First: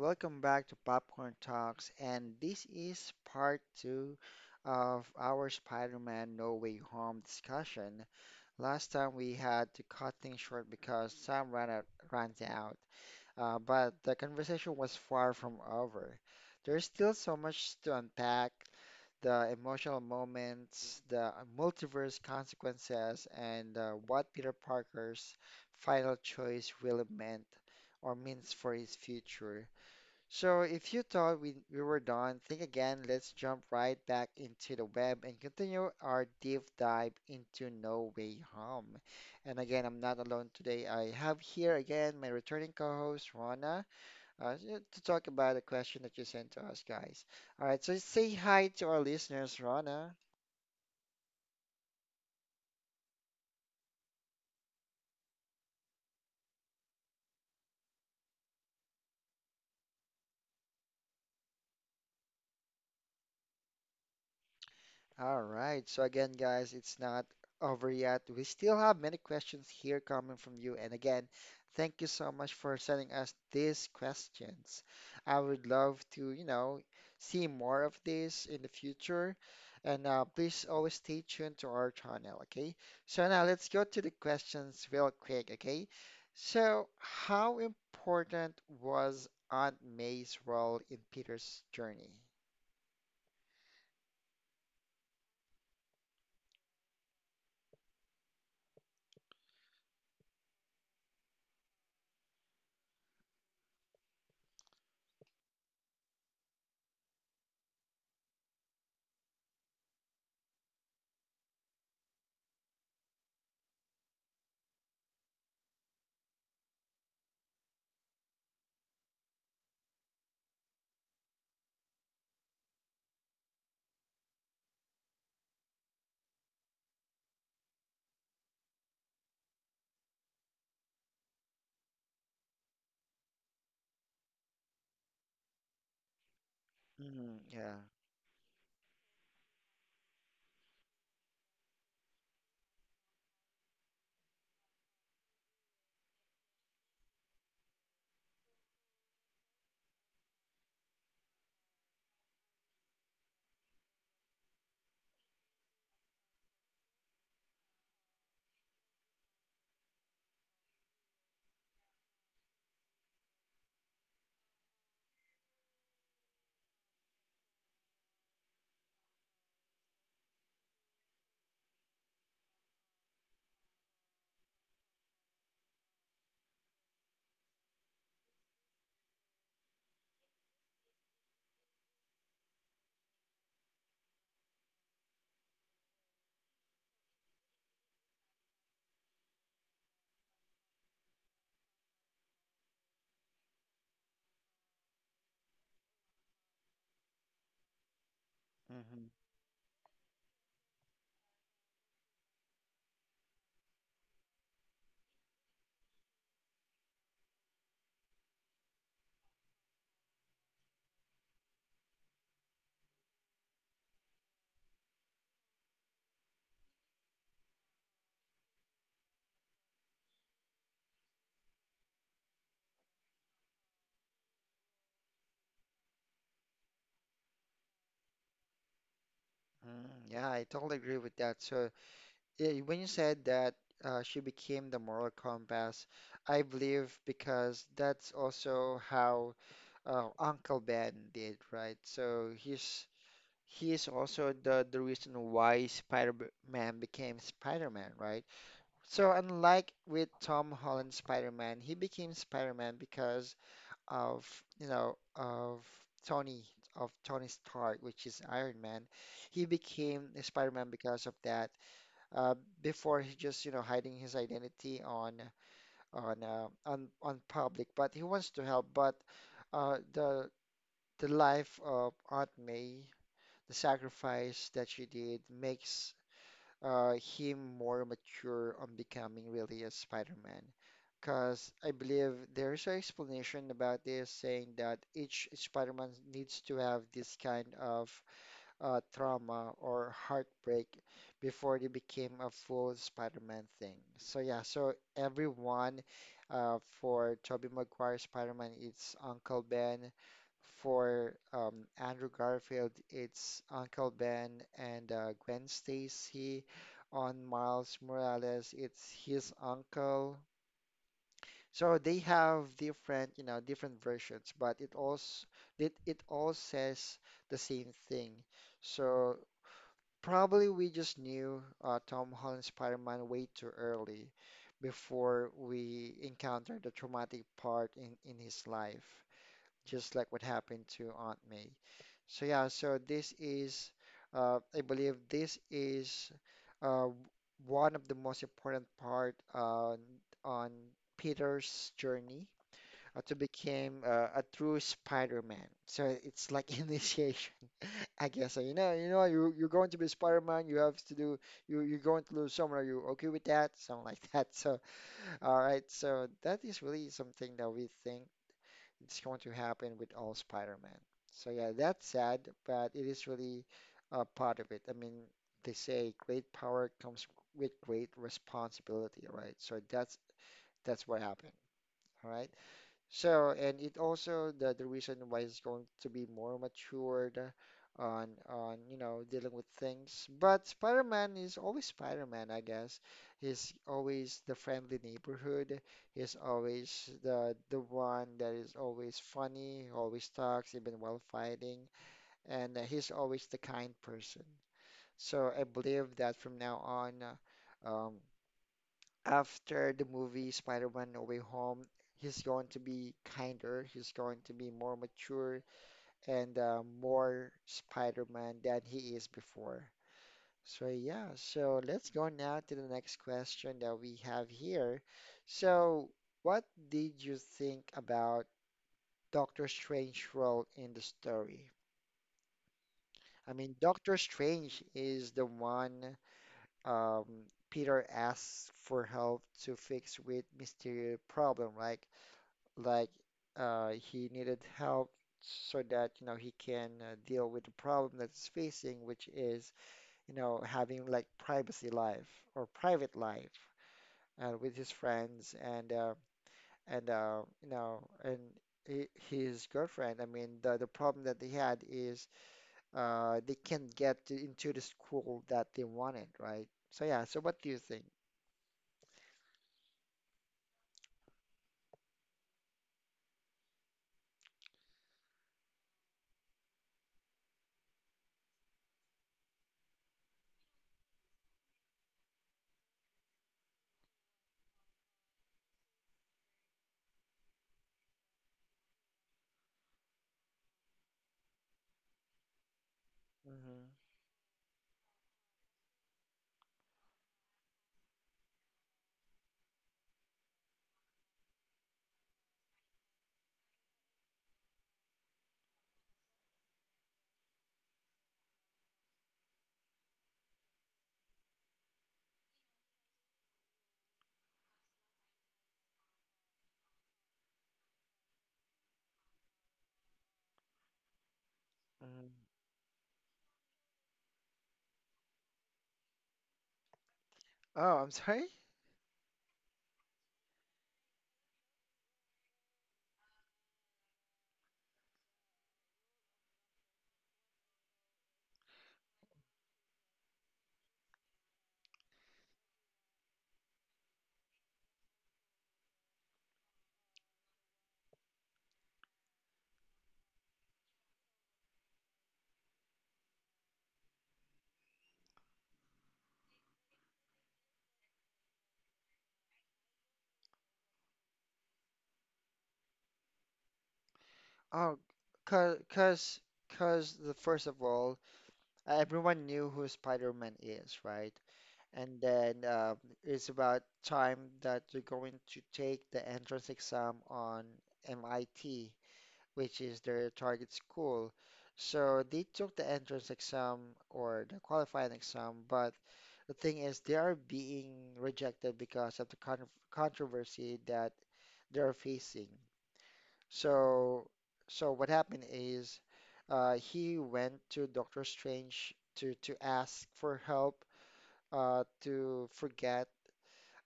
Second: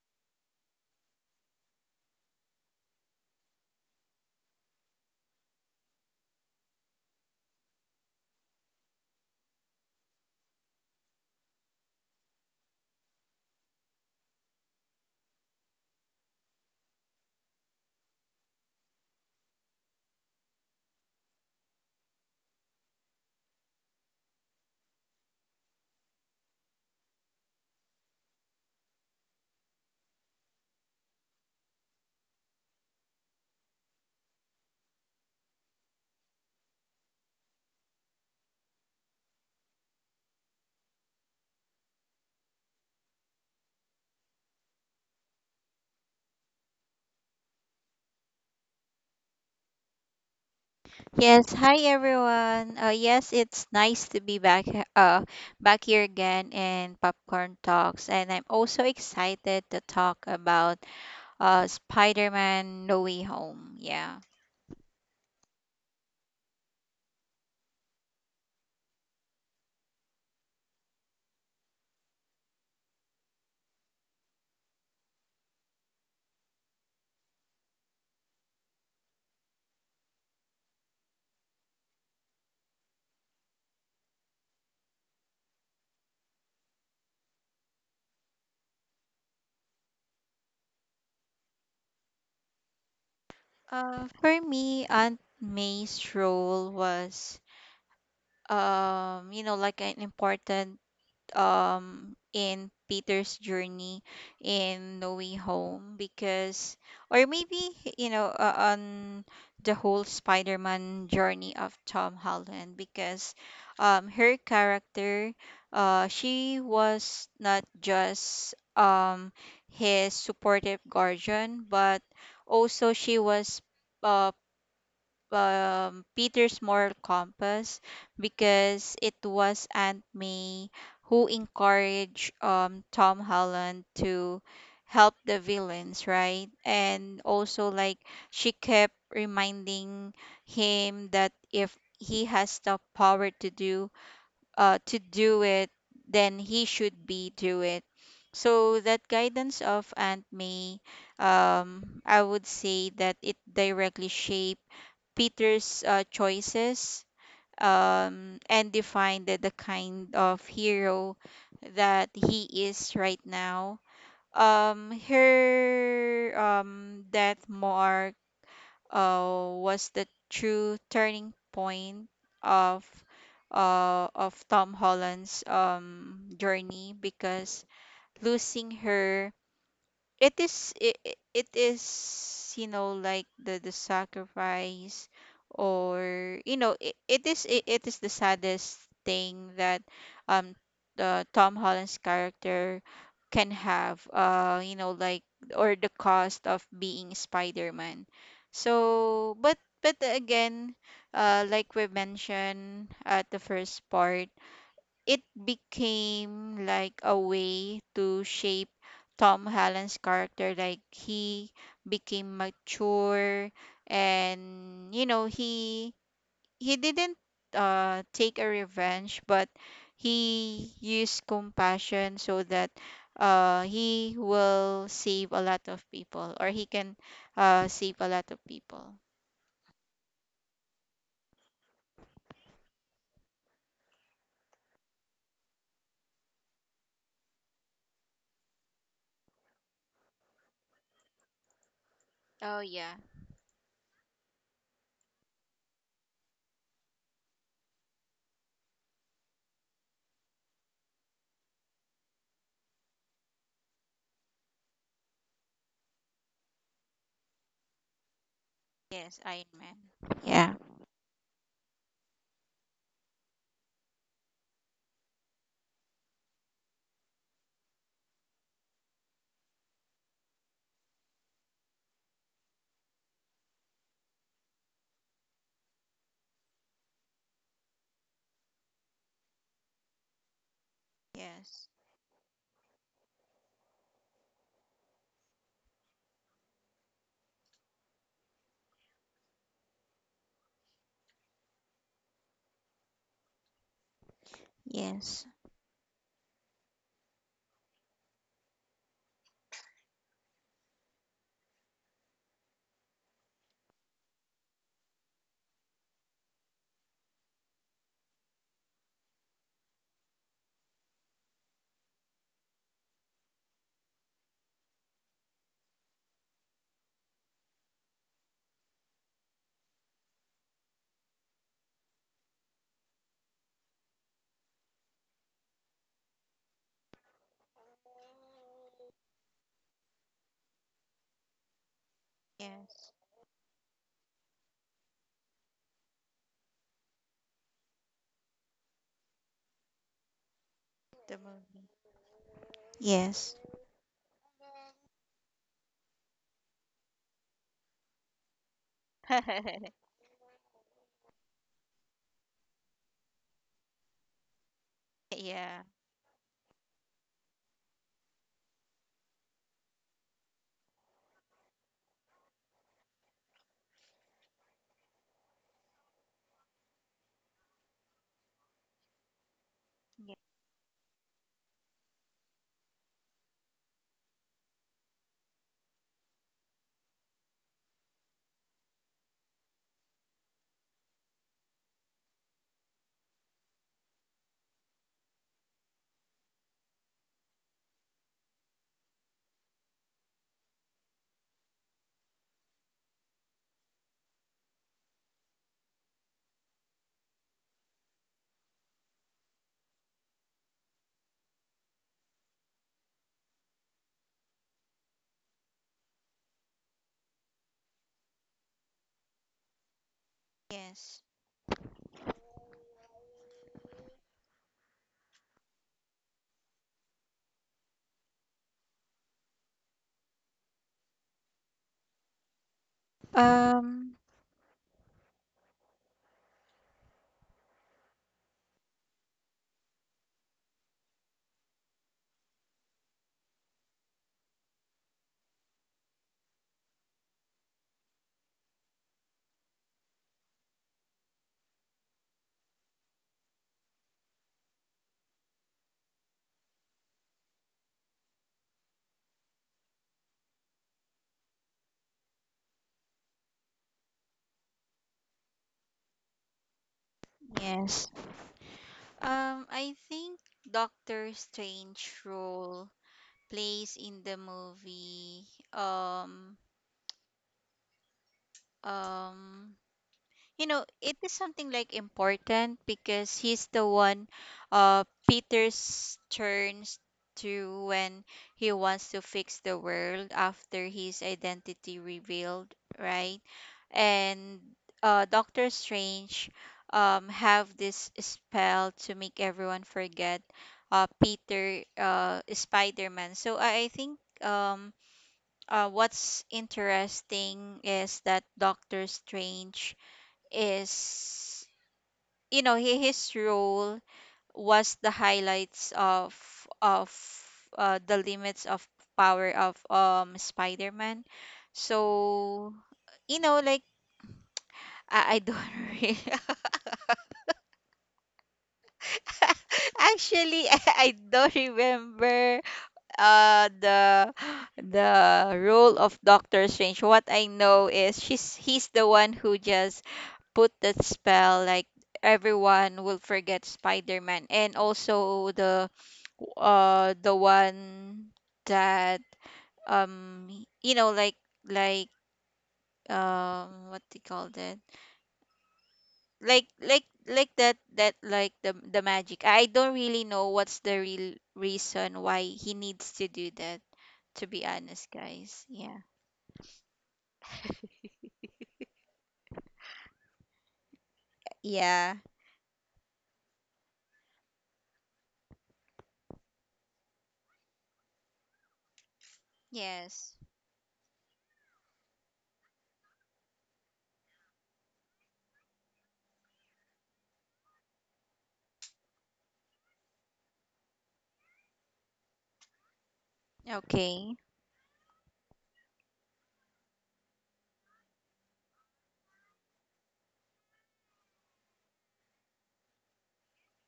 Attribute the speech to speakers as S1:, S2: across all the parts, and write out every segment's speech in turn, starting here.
S1: welcome back to Popcorn Talks, and this is part two of our Spider-Man No Way Home discussion. Last time we had to cut things short because Sam ran out. But the conversation was far from over. There's still so much to unpack, the emotional moments, the multiverse consequences, and what Peter Parker's final choice really meant or means for his future. So if you thought we were done, think again. Let's jump right back into the web and continue our deep dive into No Way Home. And again, I'm not alone today. I have here again my returning co-host, Rana, yeah, to talk about a question that you sent to us, guys. All right, so say hi to our listeners, Rana.
S2: Yes, hi everyone. Yes, it's nice to be back back here again in Popcorn Talks, and I'm also excited to talk about Spider-Man No Way Home. Yeah.
S1: All right. So again, guys, it's not over yet. We still have many questions here coming from you. And again, thank you so much for sending us these questions. I would love to, you know, see more of this in the future. And please always stay tuned to our channel, okay? So now let's go to the questions real quick, okay? So how important was Aunt May's role in Peter's journey?
S2: For me, Aunt May's role was you know like an important in Peter's journey in No Way Home because or maybe you know on the whole Spider-Man journey of Tom Holland because her character she was not just his supportive guardian, but also she was uh Peter's moral compass because it was Aunt May who encouraged Tom Holland to help the villains, right? And
S1: Mm,
S2: also,
S1: yeah.
S2: like, she kept reminding him that if he has the power to do it, then he should be do it. So that guidance of Aunt May, I would say that it directly shaped Peter's choices, and define the kind of hero that he is right now. Her death mark was the true turning point of of Tom Holland's journey because losing her, it is it, it is you know like the sacrifice, or you know it is the saddest thing that um the Tom Holland's character can have you know like, or the cost of being Spider-Man. So But again, like we mentioned at the first part, it became like a way to shape Tom Holland's character. Like he became mature, and you know he didn't take a revenge, but he used compassion so that he will save a lot of people, or he can save a lot of people.
S1: Mm, yeah, I totally agree with that. So, yeah, when you said that she became the moral compass, I believe because that's also how Uncle Ben did, right? So
S2: Oh yeah.
S1: he is also the reason why Spider-Man became Spider-Man, right? So unlike with Tom Holland's Spider-Man, he became Spider-Man because of you know of Tony Tony Stark, which is Iron Man.
S2: Yes, Iron
S1: He
S2: Man.
S1: became
S2: Yeah.
S1: Spider-Man because of that. Uh, before he just you know hiding his identity on on on public, but he wants to help. But the life of Aunt May, the sacrifice that she did makes him more mature on becoming really a Spider-Man. Because
S2: Yes,
S1: I believe there's an explanation about this saying that each Spider-Man needs to have this kind of trauma or heartbreak before they became a full Spider-Man thing. So yeah, so
S2: yes.
S1: everyone for Tobey Maguire Spider-Man, it's Uncle Ben. For Andrew Garfield, it's Uncle Ben and Gwen Stacy. On Miles Morales, it's his uncle. So they have different, you know, different versions, but it all says the same thing. So probably we just knew Tom Holland Spider-Man way too early before we encountered the traumatic part in his life just like what happened to Aunt May. So yeah, so
S2: Yes,
S1: I believe this is uh, one of the most important part on
S2: the movie.
S1: Peter's journey to
S2: Yes.
S1: become a true Spider-Man. So it's like initiation, I guess. So, you know, you're going to be Spider-Man. You have to do. You're going to lose someone. Are you okay with that? Something like that. So all right.
S2: Yeah.
S1: So that is really something that we think it's going to happen with all Spider-Man. So yeah, that's sad, but it is really a part of it. I mean, they say great power comes with great responsibility, right? So
S2: Ye-
S1: that's what happened. All right. So, and it also the reason why it's going to be more matured on you know dealing with things. But Spider-Man is always Spider-Man, I guess. He's always the friendly neighborhood. He's always the one that is always funny, always talks even while fighting, and he's always the kind person. So I believe that from now on, uh, um, after the movie Spider-Man No Way Home, he's going to be kinder, he's going to be more mature and more Spider-Man than he is before. So
S2: Yes.
S1: yeah, so let's go now to the next question that we have here. So, what did you think about Doctor Strange's role in the story? I mean,
S2: Um,
S1: Doctor Strange is the one um, Peter asks for help to fix with Mysterio problem, right? like he needed help so that you know he can deal with the problem that he's facing, which is you know having like privacy life or private life with his friends and you know and his girlfriend. I mean, the problem that they had is they can't get to, into the school that they wanted, right? So yeah. So what do you think?
S2: yes. I think Doctor Strange role plays in the movie, um um you know it is something like important because he's the one uh peter's turns to when he wants to fix the world after his identity revealed, right?
S1: Hmm.
S2: And Doctor Strange have this spell to make everyone forget peter spider-man. So I think what's interesting is that Doctor Strange is, you know, his role was the highlights of of the limits of power of Spider-Man.
S1: Hmm.
S2: So you know like, I don't really,
S1: Oh, I'm sorry.
S2: actually I don't remember uh the the role of Doctor Strange. What I know is she's he's the one who just put that spell like everyone will forget spider-man, and also the one that um you know like, like what they call that, like the magic. I don't really know what's the real reason why he needs to do that, to be
S1: Oh,
S2: honest guys.
S1: cause,
S2: Yeah.
S1: cause, cause the first of all, everyone knew who Spider-Man is, right?
S2: Yeah.
S1: And then it's about time that you're going to take the entrance exam on MIT, which is their
S2: Yes.
S1: target school. So they took the entrance exam or the qualifying exam, but the thing is, they are being rejected because of the controversy that they're facing.
S2: Okay.
S1: So, so what happened is, he went to Doctor Strange to ask for help, uh, to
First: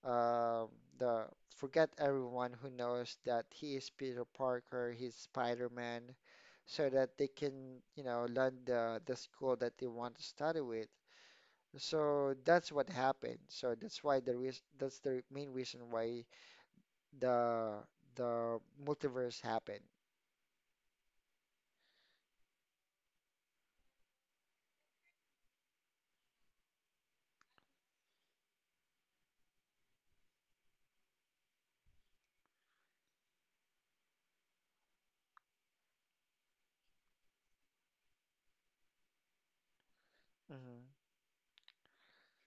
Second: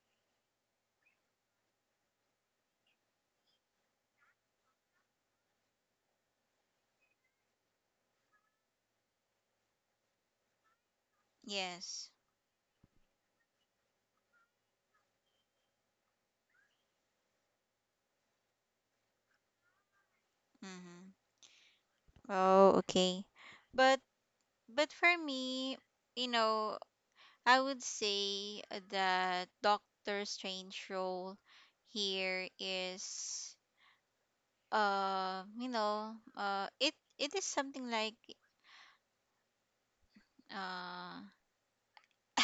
S1: um, the forget everyone who knows that he is Peter Parker, he's Spider-Man, so that they can, you know, learn the school that they want to study with.
S2: Yes.
S1: So that's what happened. So that's why the reas that's the main reason why the the multiverse happened.
S2: Mm-hmm. Oh okay. But But for me, you know, I would say that Doctor Strange role here is you know it is something like
S1: Hmm.
S2: uh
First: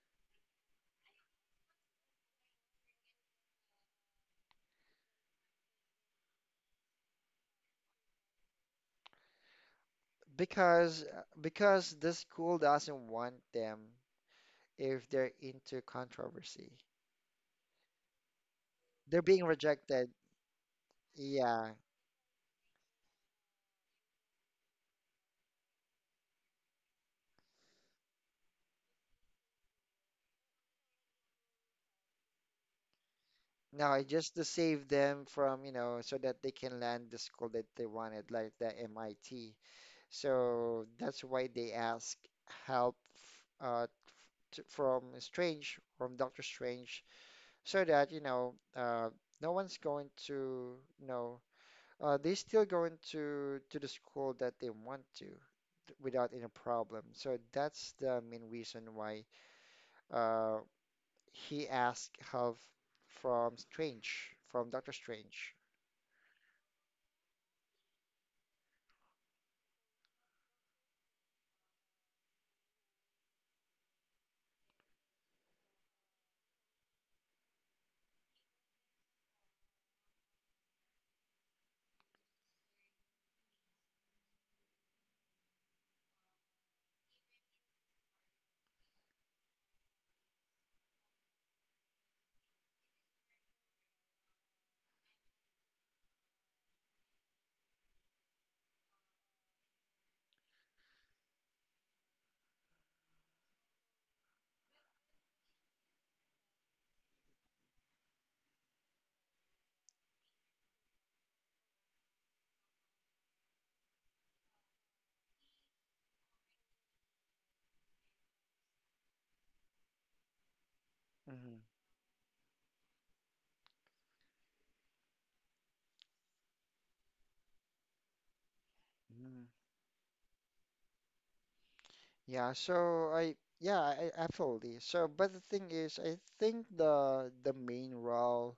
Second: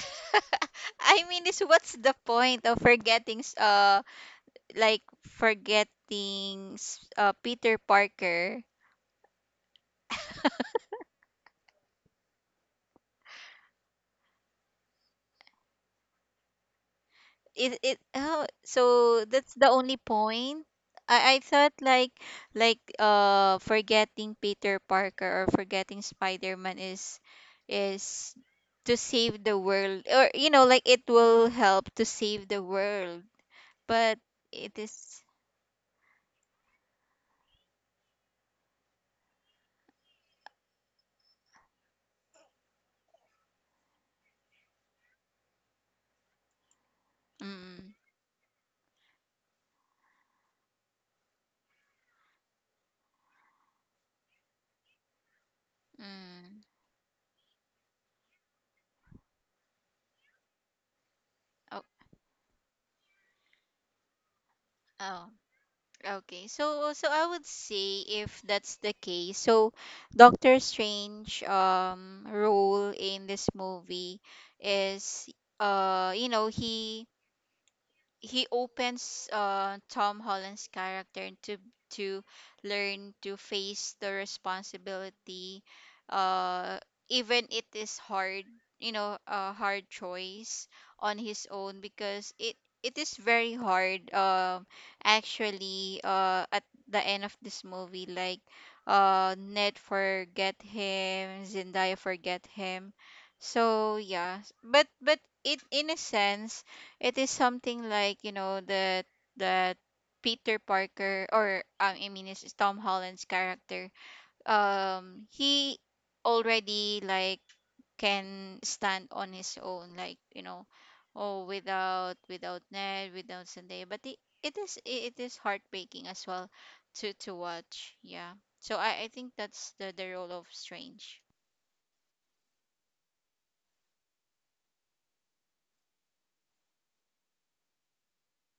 S2: I mean, is what's the point of forgetting like forgetting Peter Parker?
S1: Because because the school doesn't want them if they're into controversy.
S2: It Oh,
S1: They're
S2: so
S1: being
S2: that's the only
S1: rejected.
S2: point? I
S1: Yeah.
S2: thought like forgetting Peter Parker or forgetting Spider-Man is to save the world, or you know like it will help to save the world.
S1: No, I
S2: But
S1: just to
S2: it
S1: save
S2: is.
S1: them from, you know, so that they can land the school that they wanted, like the MIT. So that's why they ask help uh, t from Strange, from Doctor Strange, so
S2: Mm.
S1: that, you know, no one's going to, you know, they still going to the school that they want to without any
S2: Mm.
S1: problem. So that's the main reason why uh, he
S2: Oh.
S1: asked help from Strange, from Doctor
S2: Oh.
S1: Strange.
S2: Okay, so so I would say if that's the case, so Doctor Strange role in this movie is you know he opens Tom Holland's character to learn to face the responsibility, uh, even it is hard, you know, a hard choice on his own, because it is very hard. Actually, at the end of this movie, like, Ned forget him, Zendaya forget him, so yeah, but it in a sense, it is something like, you know, that Peter Parker, or I mean it's Tom Holland's character. He already like can stand on his own, like, you know, oh,
S1: Hmm.
S2: without without Ned, without Zendaya. But it, it is heartbreaking as well to watch. Yeah. So I think
S1: Hmm.
S2: that's the role of Strange.
S1: Yeah. So I yeah I- absolutely. So but the thing is, I think the main role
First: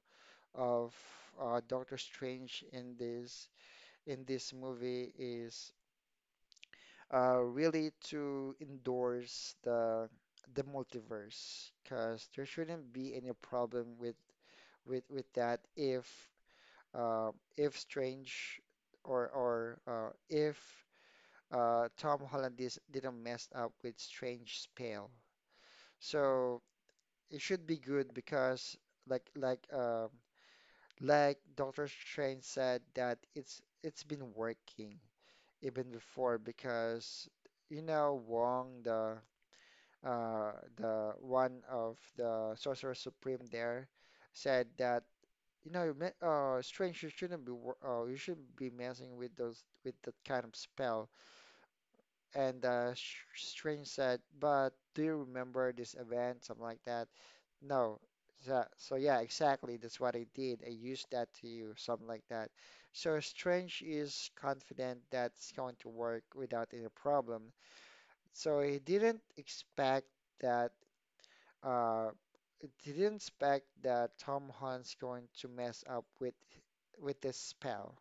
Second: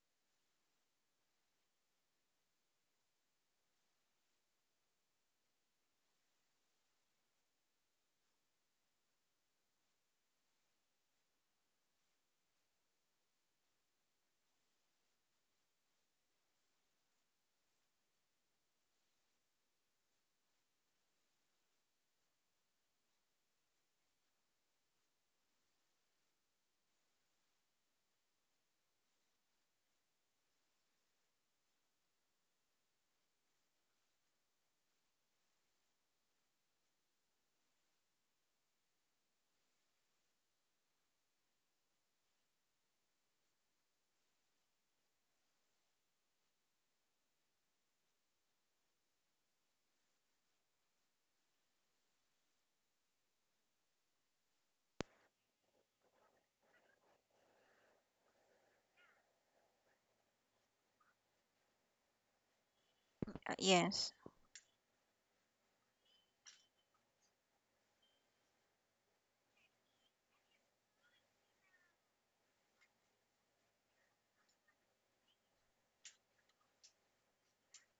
S1: of Doctor Strange in this movie is really to endorse the multiverse because there shouldn't be any problem with with that uh, if Strange or if Tom Holland dis didn't mess up with Strange spell. So it should be good because like like um like Doctor Strange said that it's been working even before because you know Wong, the one of the Sorcerer Supreme there said that you know, strange, you shouldn't be wor- you shouldn't be messing with those with that kind of spell. And Strange said, but do you remember this event, something like that? No. So, so yeah, exactly. That's what I did. I used that to you, something like that. So Strange
S2: Yes.
S1: is confident that's going to work without any problem. So he that uh, didn't expect that Tom Hunt's going to mess up with this spell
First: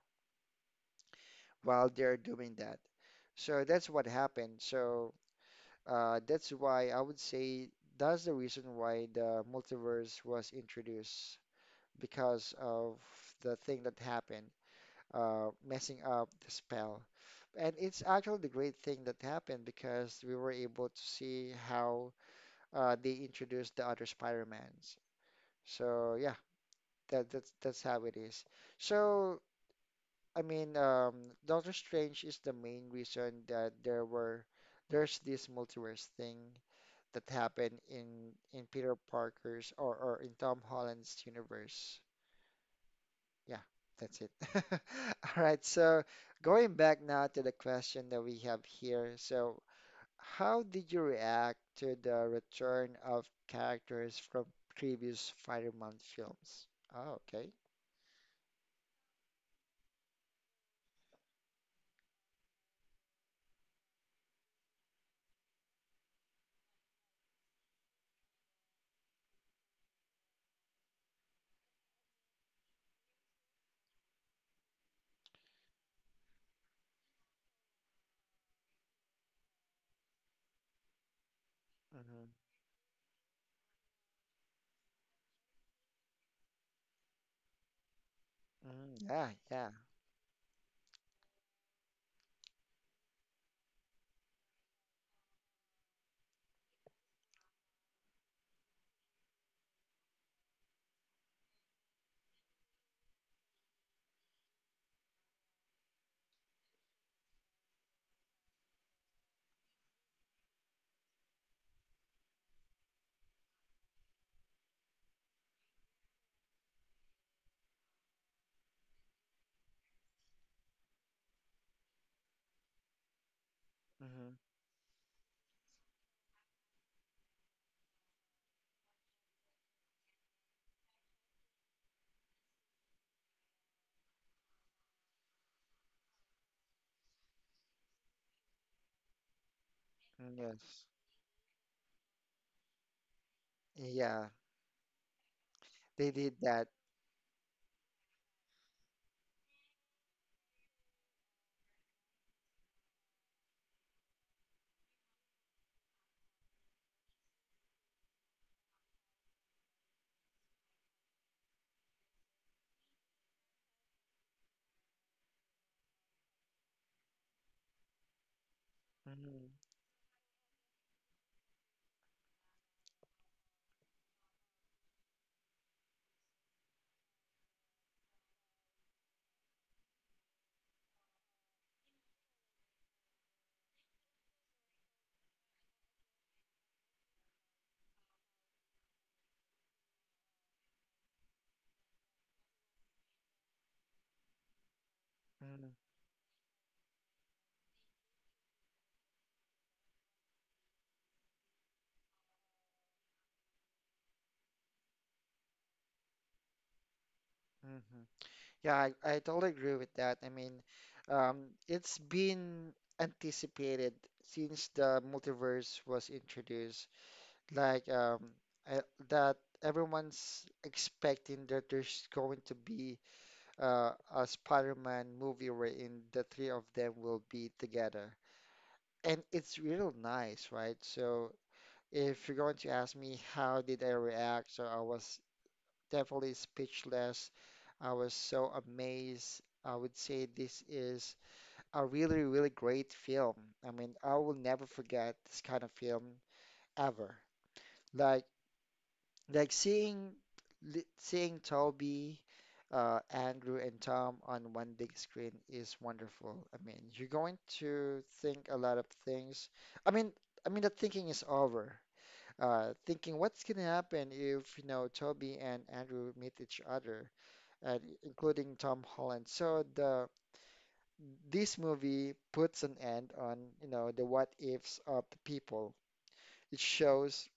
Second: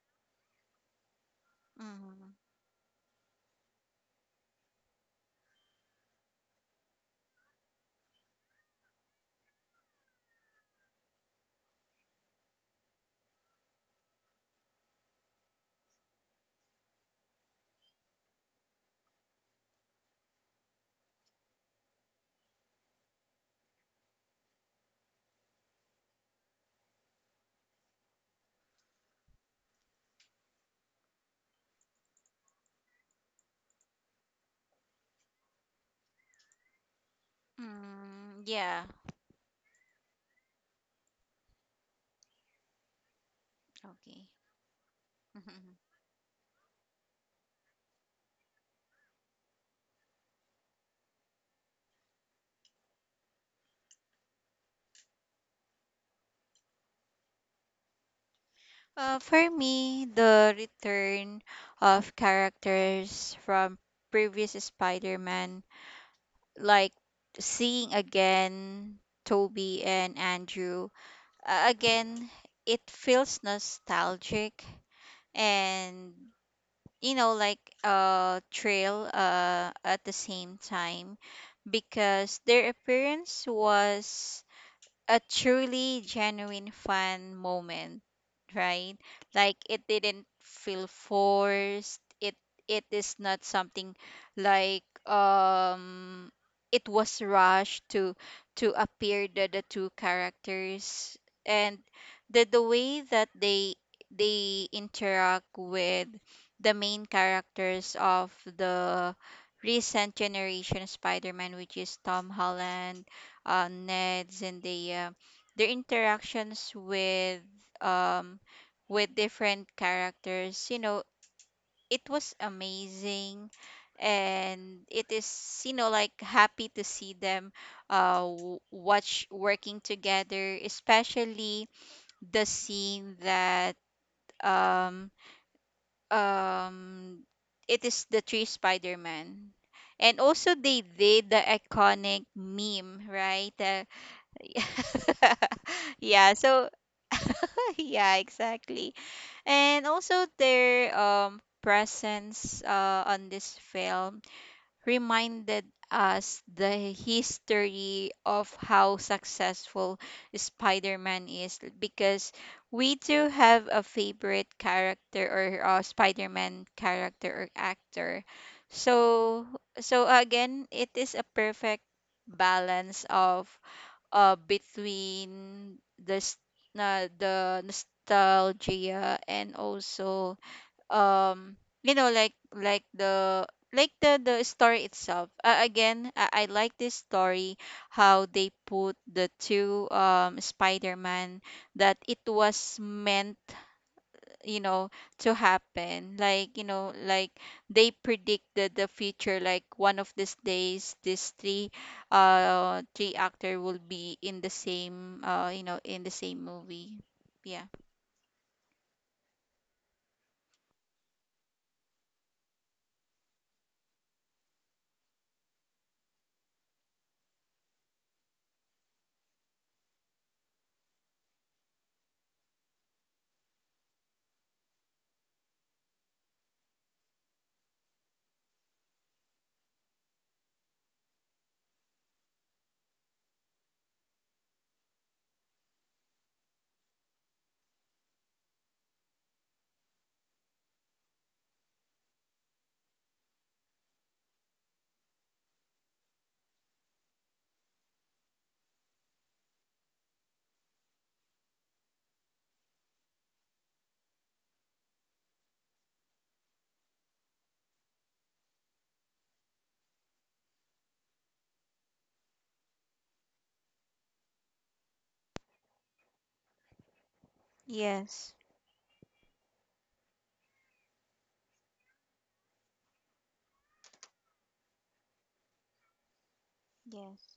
S1: while they're
S2: Mm-hmm.
S1: doing that. So that's what happened. So that's why I would say that's the reason why the multiverse was introduced because of the thing that happened, messing up the spell. And it's actually the great thing that happened because we were able to see how they introduced the other Spider-Mans. So yeah, that's how it is. So, I mean, Doctor Strange is the main reason that there's this multiverse thing that happened in
S2: Mm,
S1: in
S2: yeah.
S1: Peter Parker's or in Tom Holland's universe. Yeah, that's
S2: Okay.
S1: it. All right, so going back now to the question that we have here. So, how did you react to the return of characters from previous Spider-Man films? Oh, okay.
S2: For me, the return of characters from previous Spider-Man, like seeing again Toby and Andrew, again, it feels nostalgic and you know like a trail at the same time, because
S1: Mm-hmm.
S2: their appearance was a truly genuine fun moment, right?
S1: Mm, yeah,
S2: Like
S1: yeah.
S2: it didn't feel forced. It is not something like it was rushed to appear the two characters, and the way that they interact with the main characters of the recent generation Spider-Man, which is Tom Holland, Ned's, and Zendaya, their interactions um with different characters, you know, it was amazing,
S1: Mm-hmm.
S2: and it is you know like happy to see them watch working together, especially the scene that um um it is the three spider-man, and also they
S1: Yes.
S2: did the iconic meme, right?
S1: Yeah, they
S2: Yeah,
S1: did
S2: so
S1: that.
S2: yeah, exactly. And also their presence on this film reminded us the history of how successful spider-man is, because we too have a favorite character, or spider-man character or actor. So
S1: Mm-hmm.
S2: so again, it is a perfect balance of between the s- na the nostalgia and also um you know like the, like the story itself. Again, I like this story how they put the two spider-man that it was meant, you know, to happen, like you know like they predicted the future, like one of these days these three three actor will be in the same you know in the same movie. Yeah.
S1: Mm-hmm. Yeah, I totally agree with that. I mean, it's been anticipated since the multiverse was introduced. Like, I, that everyone's expecting that there's going to be a Spider-Man movie wherein the three of them will be together. And it's real nice, right? So if you're going to ask me how did I react, so I was definitely speechless. I was so amazed. I would say this is a really, really great film. I mean, I will never forget this kind of film ever. Like, like seeing seeing Toby, Andrew, and Tom on one big screen is wonderful. I mean, you're going to think a lot of things. I mean, I mean, the thinking is over thinking what's going to happen if you know Toby and Andrew meet each other, and
S2: Yes.
S1: including Tom Holland. So the this movie puts an end on you know the what ifs of the people. It shows
S2: Yes.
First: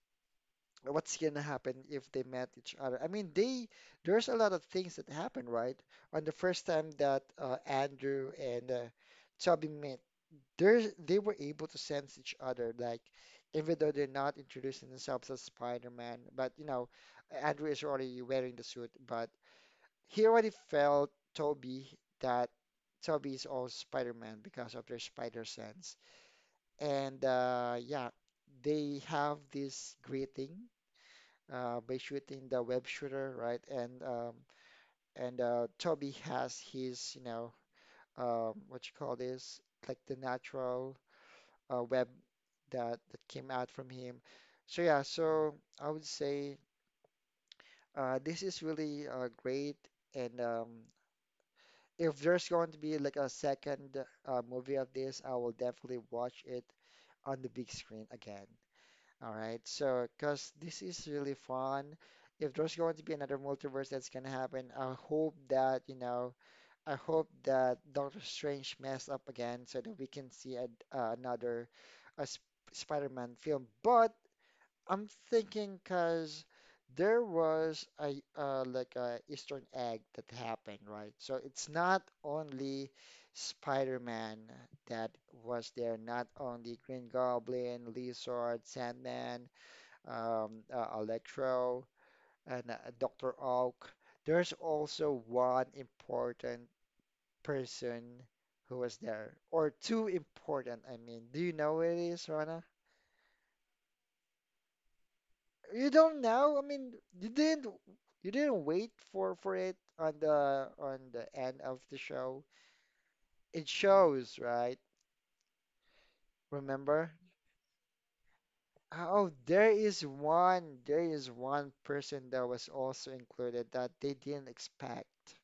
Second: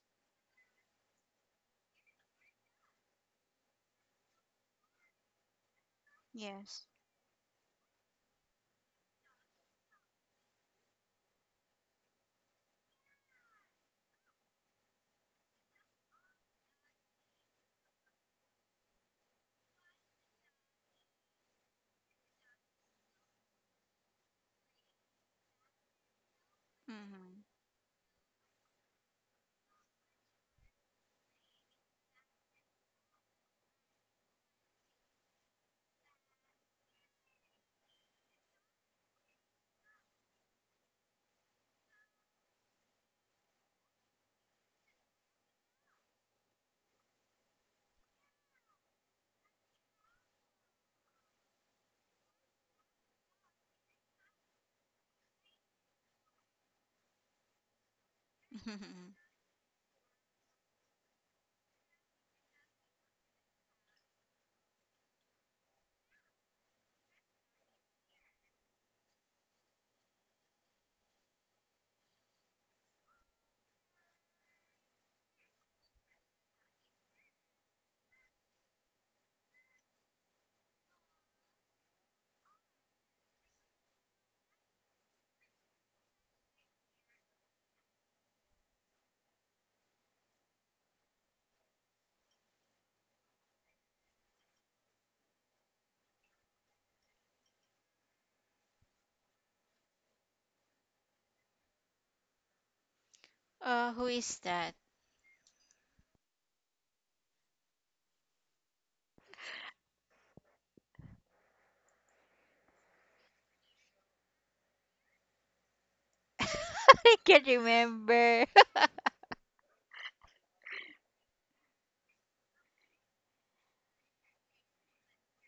S1: what's going to happen if they met each other. I mean, they there's a lot of things that happen, right? On the first
S2: Yes.
S1: time that Andrew and Toby met they were able to sense each other, like even though they're not introducing themselves as Spider-Man, but you know, Andrew is already wearing the suit, but he already felt Toby that Toby is also Spider-Man because of their spider sense. And
S2: Mm-hmm.
S1: yeah, they have this greeting by shooting the web shooter, right? And Toby has his, you know, what you call this, like the natural web that came out from him. So yeah, so I would say this is really great. And if there's going to be like a second movie of this, I will definitely watch it on the big screen again. All right, so because this is really fun. If there's going to be another multiverse that's gonna happen, I hope that Doctor Strange mess up again so that we can see a, another a Sp- Spider-Man film. But I'm thinking because there was a like a Eastern egg that happened, right? So it's not only Spider-Man that was there, not only Green Goblin, Lizard, Sandman, Electro, and Doctor Oak. There's also one important person who was there, or two important. I mean, do you know who it is, Rana?
S2: Who is that?
S1: You don't know? I mean, you didn't you didn't wait for it on the end of the show. It shows, right?
S2: I
S1: Remember?
S2: can't remember.
S1: Oh, there is one person that was also included that they didn't expect.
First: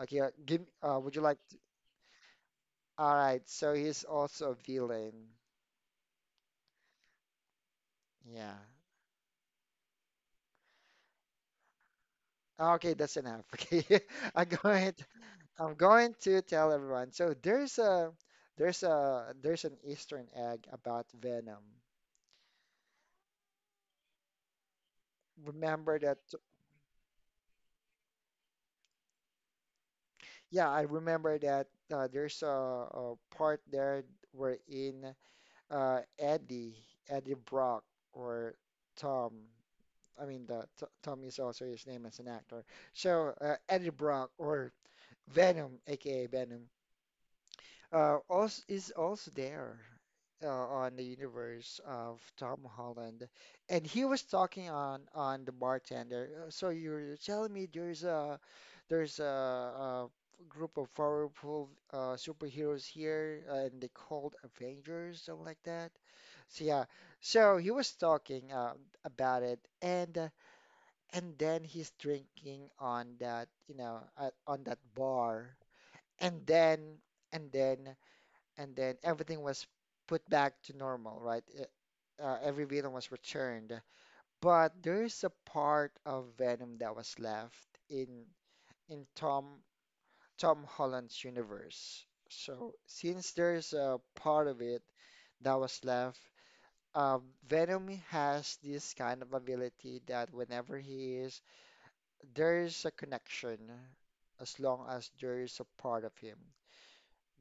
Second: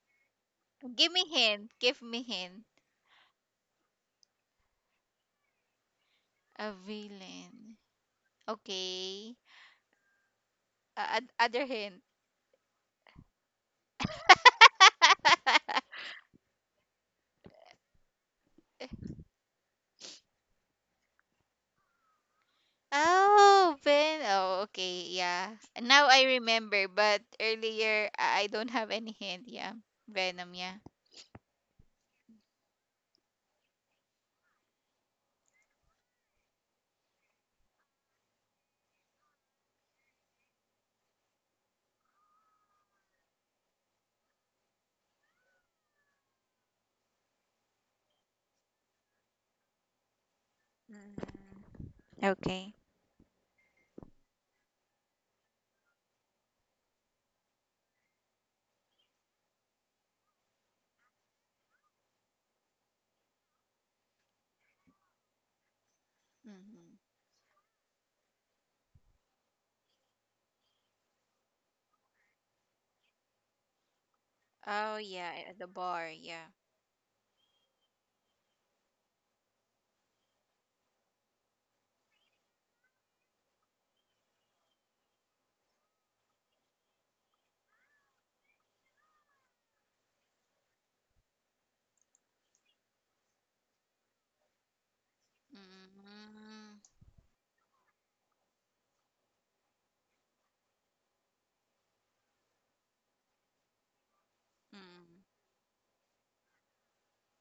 S1: Okay, give
S2: give
S1: would you
S2: me
S1: like to,
S2: hint, give me hint.
S1: all right, so he's also a villain.
S2: A villain.
S1: Yeah.
S2: Okay, other hint.
S1: Okay, that's enough. Okay. I go ahead. I'm going to tell everyone. So there's an Eastern egg about Venom.
S2: Oh, pen. Oh, okay. Yeah.
S1: Remember
S2: Now
S1: that?
S2: I remember, but earlier I don't have any hint. Yeah. Venom.
S1: Yeah,
S2: Yeah.
S1: I remember that. There's a part there wherein uh, Eddie Eddie Brock or Tom. I mean, Tom is also his name as an actor. So Eddie Brock or Venom, aka Venom, also is also there on the
S2: Mm,
S1: universe of Tom
S2: okay.
S1: Holland, and he was talking on the bartender. So you're telling me there's a group of powerful superheroes here, and they called Avengers, something like that." So yeah,
S2: Mm-hmm.
S1: so he was talking about it, and and then he's drinking on that you know at, on that
S2: Oh yeah,
S1: bar,
S2: at the bar,
S1: and
S2: yeah.
S1: then and then and then everything was put back to normal, right? Every villain was returned, but there's a part of Venom that was left in in Tom Tom Holland's universe. So since there's a part of it that was left,
S2: Mm.
S1: uh, Venom has this kind of ability that whenever he is, there's a connection as long as
S2: Mm,
S1: there's a part of him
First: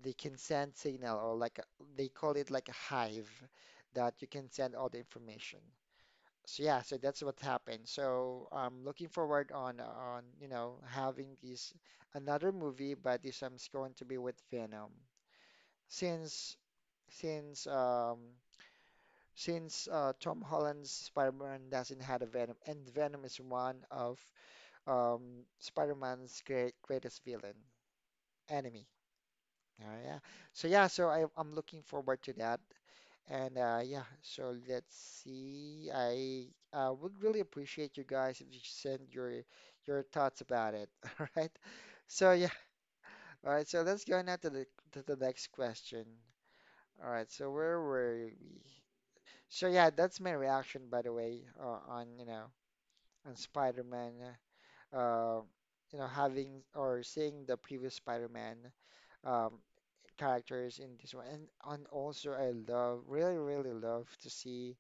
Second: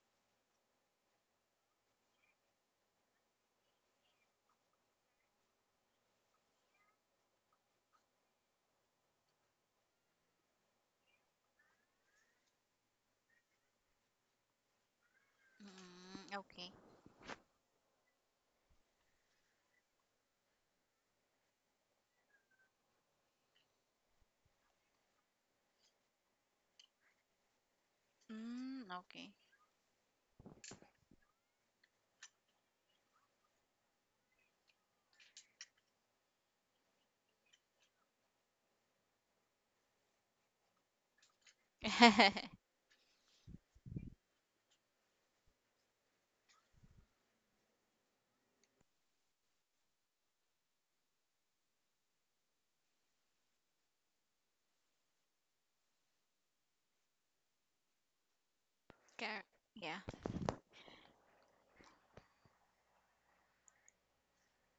S1: they can send signal or like a, they call it like a hive that you can send all the information. So yeah, so that's what happened. So I'm looking forward on you know having this another movie, but this one's going to be with Venom.
S2: mm,
S1: Since
S2: okay.
S1: since um since Tom Holland's Spider-Man doesn't have a Venom, and Venom is one of um Spider-Man's greatest villain enemy.
S2: Mm, okay.
S1: Oh, yeah. So yeah, so I'm looking forward to that. And yeah, so let's see. I would really appreciate you guys if you send your thoughts about it. All right. So yeah. All right. So let's go now to the next question. All right. So where were we? So yeah, that's my reaction, by the way, on Spider-Man. Uh, having or seeing the previous Spider-Man
S2: Car-.
S1: um,
S2: Yeah.
S1: characters in this one, and also I love really love to see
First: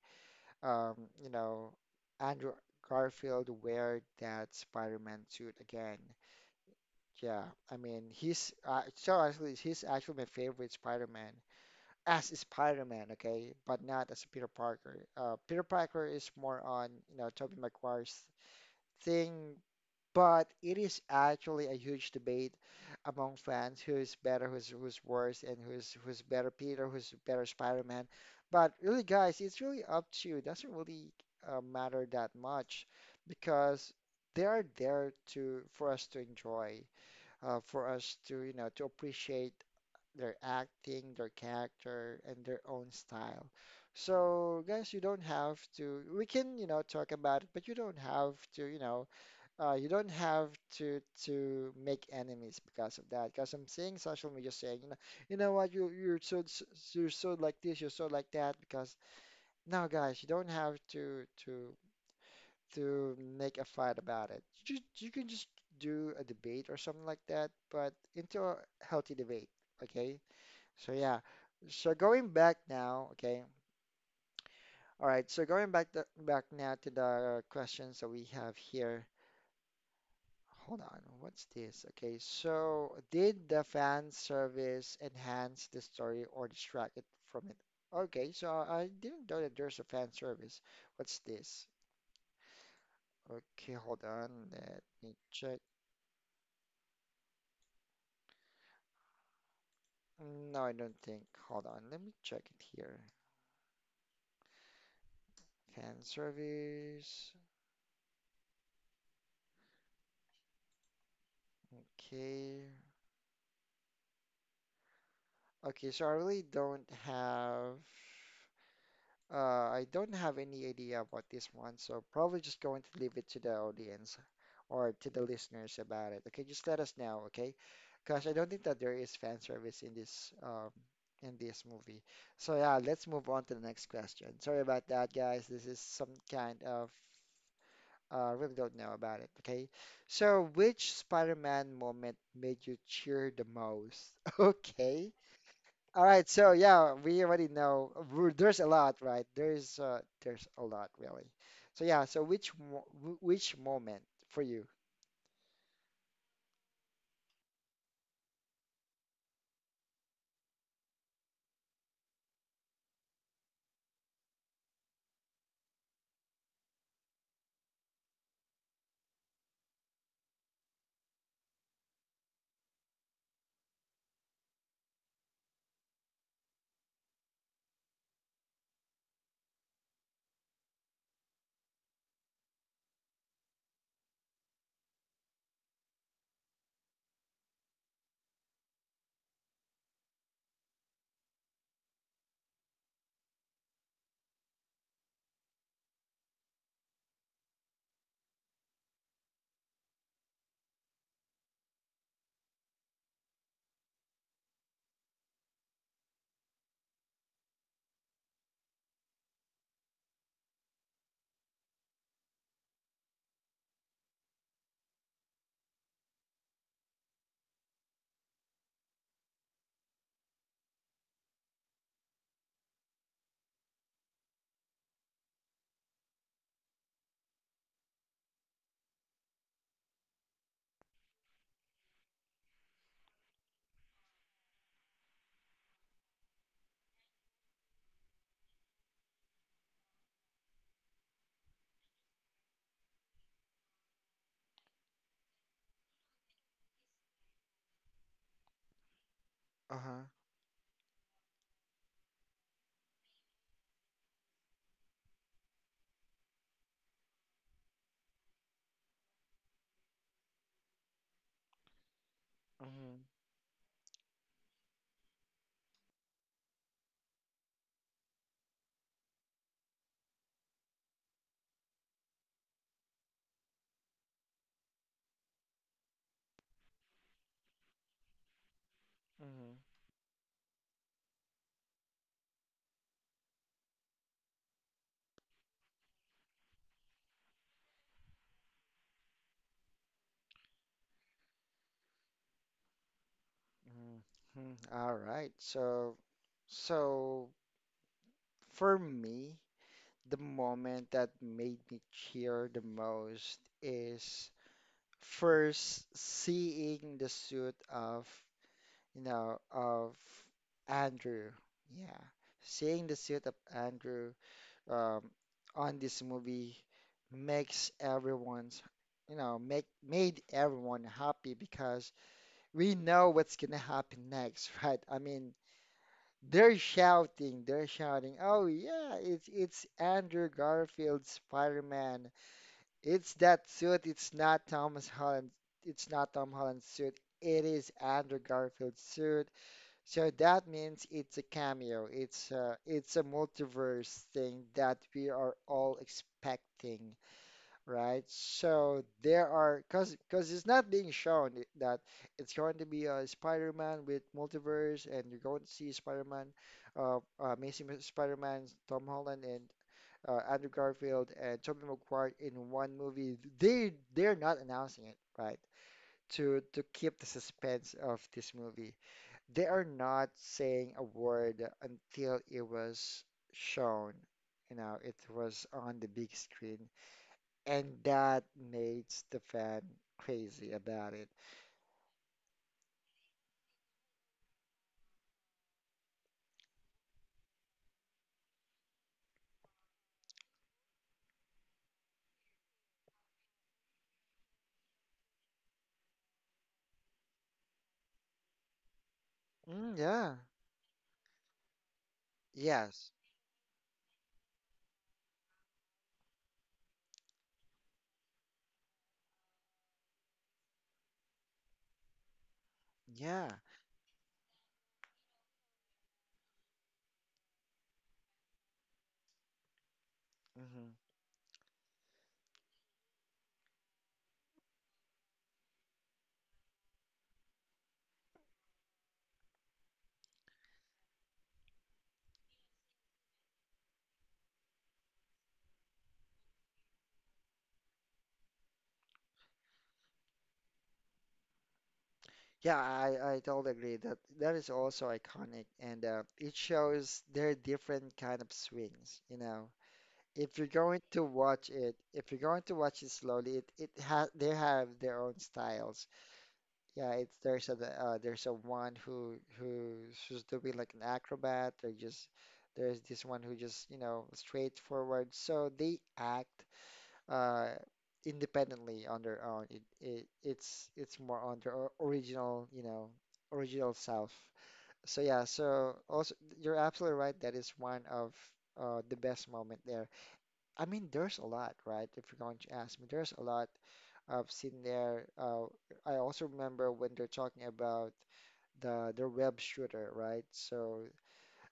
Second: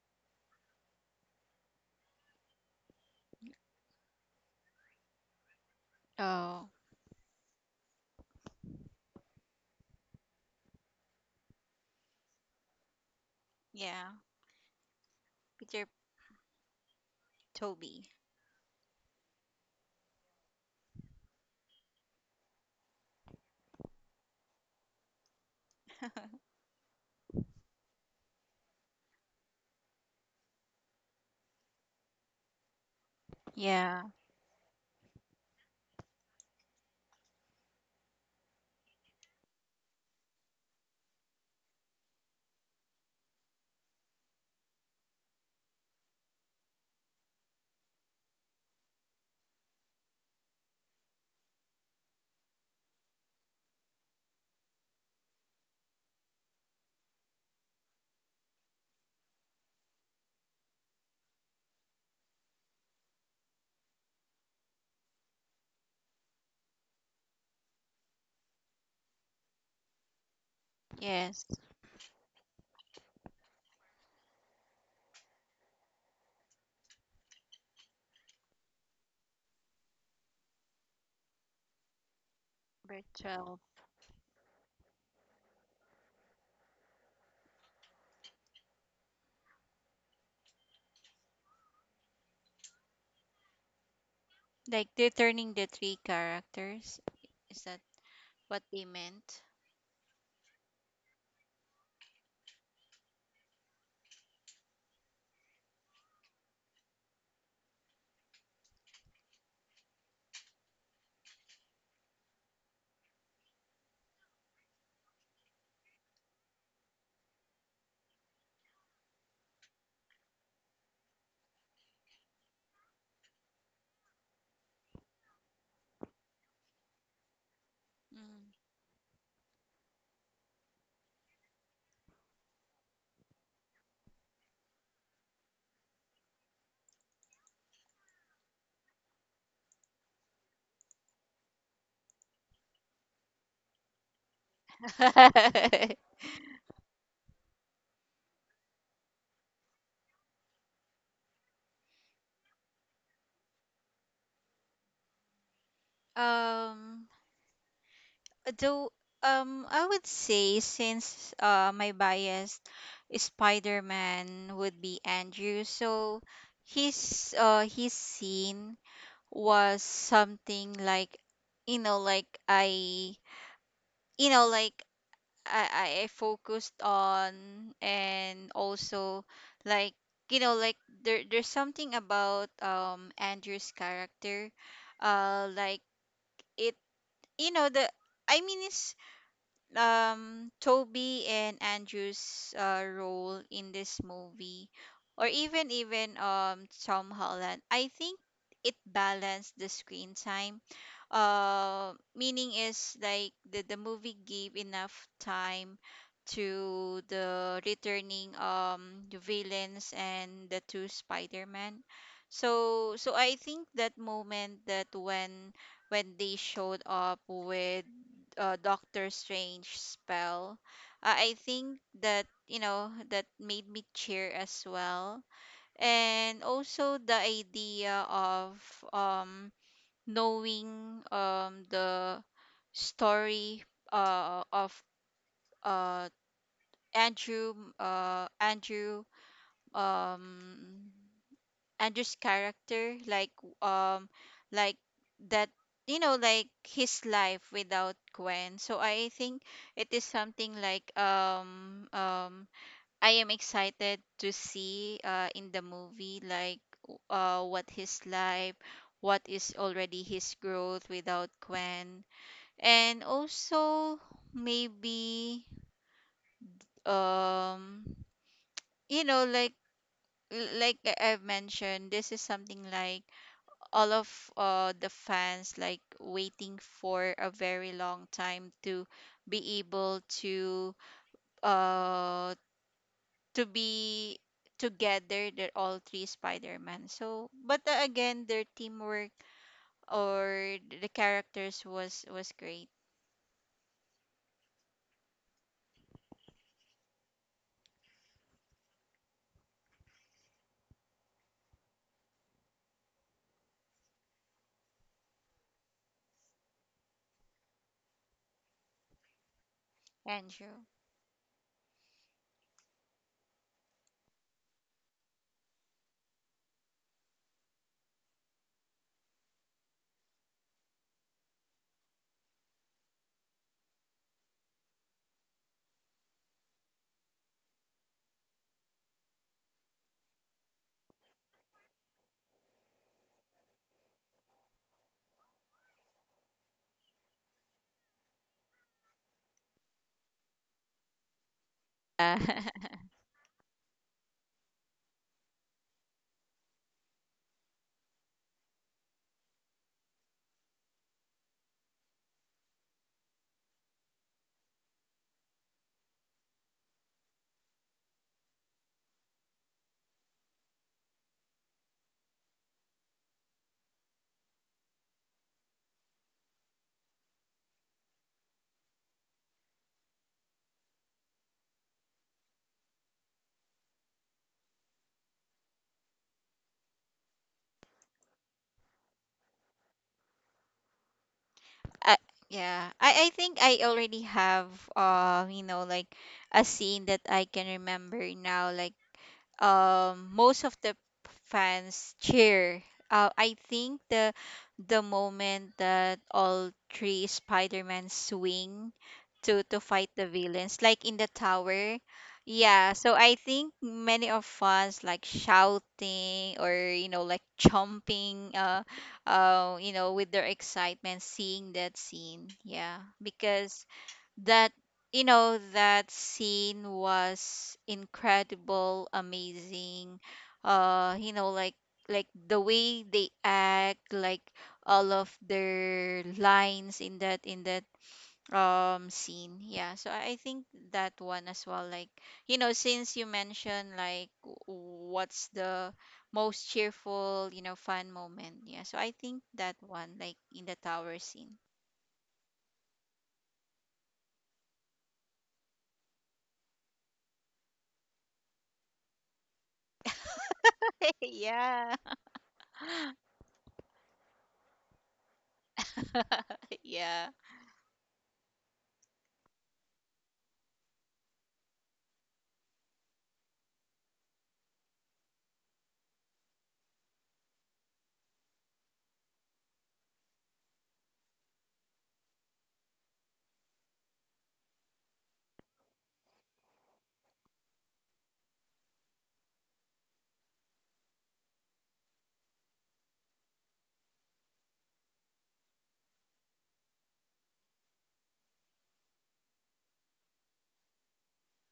S1: um, you know, Andrew Garfield wear that Spider-Man suit again.
S2: Oh.
S1: Yeah, I mean, he's so actually he's actually my favorite Spider-Man as a Spider-Man, okay, but not
S2: Yeah.
S1: as Peter Parker. Peter
S2: Peter
S1: Parker is more on, you know, Tobey
S2: Toby.
S1: Maguire's thing, but it is actually a huge debate among fans who's better, who's worse, and who's better Peter, who's better Spider-Man. But really, guys, it's really up to you. It doesn't really matter that much because
S2: Yeah.
S1: they are there to for us to enjoy, for us to to appreciate their acting, their character, and their own style. So, guys, you don't have to. We can talk about it, but you don't have to make enemies because of that. Because I'm seeing social media saying, you know what, you're you're so like this, you're so like that. Because no, guys, you don't have to make a fight about it. You can just do a debate or something like that, but into a healthy debate. Okay, so yeah,
S2: Yes.
S1: so going back now, okay. All right, so going back back now to the questions that we have here. Hold on, what's this? Okay, so did
S2: Bertel.
S1: the fan service enhance the story or distract it from it? Okay, so I didn't know that there's a fan service. What's this? Okay, hold on, let
S2: Like they're
S1: me
S2: turning
S1: check.
S2: the three characters. Is that what they meant.
S1: No, I don't think. Hold on, let me check it here. Fan service. Okay. Okay, so I really don't have I don't have any idea about this one, so probably just going to leave it to the audience or to the listeners about it. Okay, just let us know, okay? Because I
S2: Mm.
S1: don't think that there is fan service in this movie. So yeah, let's move on to the next question. Sorry about that, guys. This is some kind of really don't know about it. Okay, so which Spider-Man moment made you cheer the most? Okay. All right, so yeah, we already know there's a lot, right? There's a lot really. So yeah, so which moment for you?
S2: um, though, I would say since my bias Spider-Man would be Andrew, so his scene was something like you know like I you know like I focused on, and also like you know like, there there's something about Andrew's character, like it you know the I mean it's Toby and Andrew's role in this movie, or even even Tom Holland. I think it balanced the screen time, meaning is like the movie gave enough time to the returning the villains and the two Spider-Man. So so I think that moment that when they showed up with Doctor Strange spell. I think that, you know, that made me cheer as well, and also the idea of um knowing the story of uh Andrew Andrew, um Andrew's character, like, um, like that, you know, like his life without Gwen. So I think it is
S1: Uh-huh.
S2: something like, I am excited to see in the movie, like what his life, what is already his growth without Gwen, and
S1: Mhm,
S2: also maybe, um, you know, like I've mentioned, this is something like all of the fans like waiting for a very long time to be
S1: mhm,
S2: able uh to be together, they're all three spider-man. So but again, their teamwork or the characters was great.
S1: mhm, mhm. All right. So, for me, the moment that made me cheer the most is first seeing the suit of, you know, of
S2: Andrew.
S1: Andrew. Yeah, seeing the suit of Andrew um, on this movie makes everyone's, make made everyone happy because we know what's gonna happen next, right? I mean, they're shouting, "Oh yeah, it's Andrew Garfield's Spider-Man. It's that suit. It's not Thomas Holland. It's not Tom Holland's suit. It is Andrew Garfield's suit." So that means it's a cameo.
S2: uh,
S1: It's a multiverse thing that we are all expecting, right? So there are, cause it's not being shown that it's going to be a Spider-Man with multiverse, and you're going to see Spider-Man, Amazing Spider-Man, Tom Holland and Andrew Garfield and Tobey Maguire in one movie. They're not announcing it, right? To keep the suspense of this movie, they are not saying a word until it was shown. You know, it was on the big screen. And that makes the fan crazy about it.
S2: I, yeah, I think I already have you know like a scene that I can remember now, like most of the fans cheer. I think the moment that all three Spider-Man swing to
S1: Mm,
S2: fight the
S1: yeah.
S2: villains, like in the tower. Yeah,
S1: Yes.
S2: so I think many of fans like shouting, or you know like jumping, you know, with their excitement seeing that scene. Yeah,
S1: Yeah.
S2: because that, you know, that scene was incredible amazing.
S1: Hmm.
S2: You know like the way they act, like all of their lines in that scene. Yeah, so I think that one as well, like you know, since you mentioned like what's the most cheerful, you know, fun moment. Yeah, so I think that one, like in the tower scene.
S1: Yeah, I totally agree that that is also iconic and it shows there are different kind of swings, you know. If you're going to watch
S2: yeah.
S1: it, if you're going to watch it slowly, it has they have their own styles. Yeah,
S2: yeah.
S1: it's there's a one who who's who's doing like an acrobat or just there's this one who just you know straightforward. So they act uh independently on their own. It's more on their original you know original self. So yeah, so also you're absolutely right. That is one of the best moment there. I mean, there's a lot, right? If you're going to ask me, there's a lot I've seen there. I also remember when they're talking about the web shooter, right? So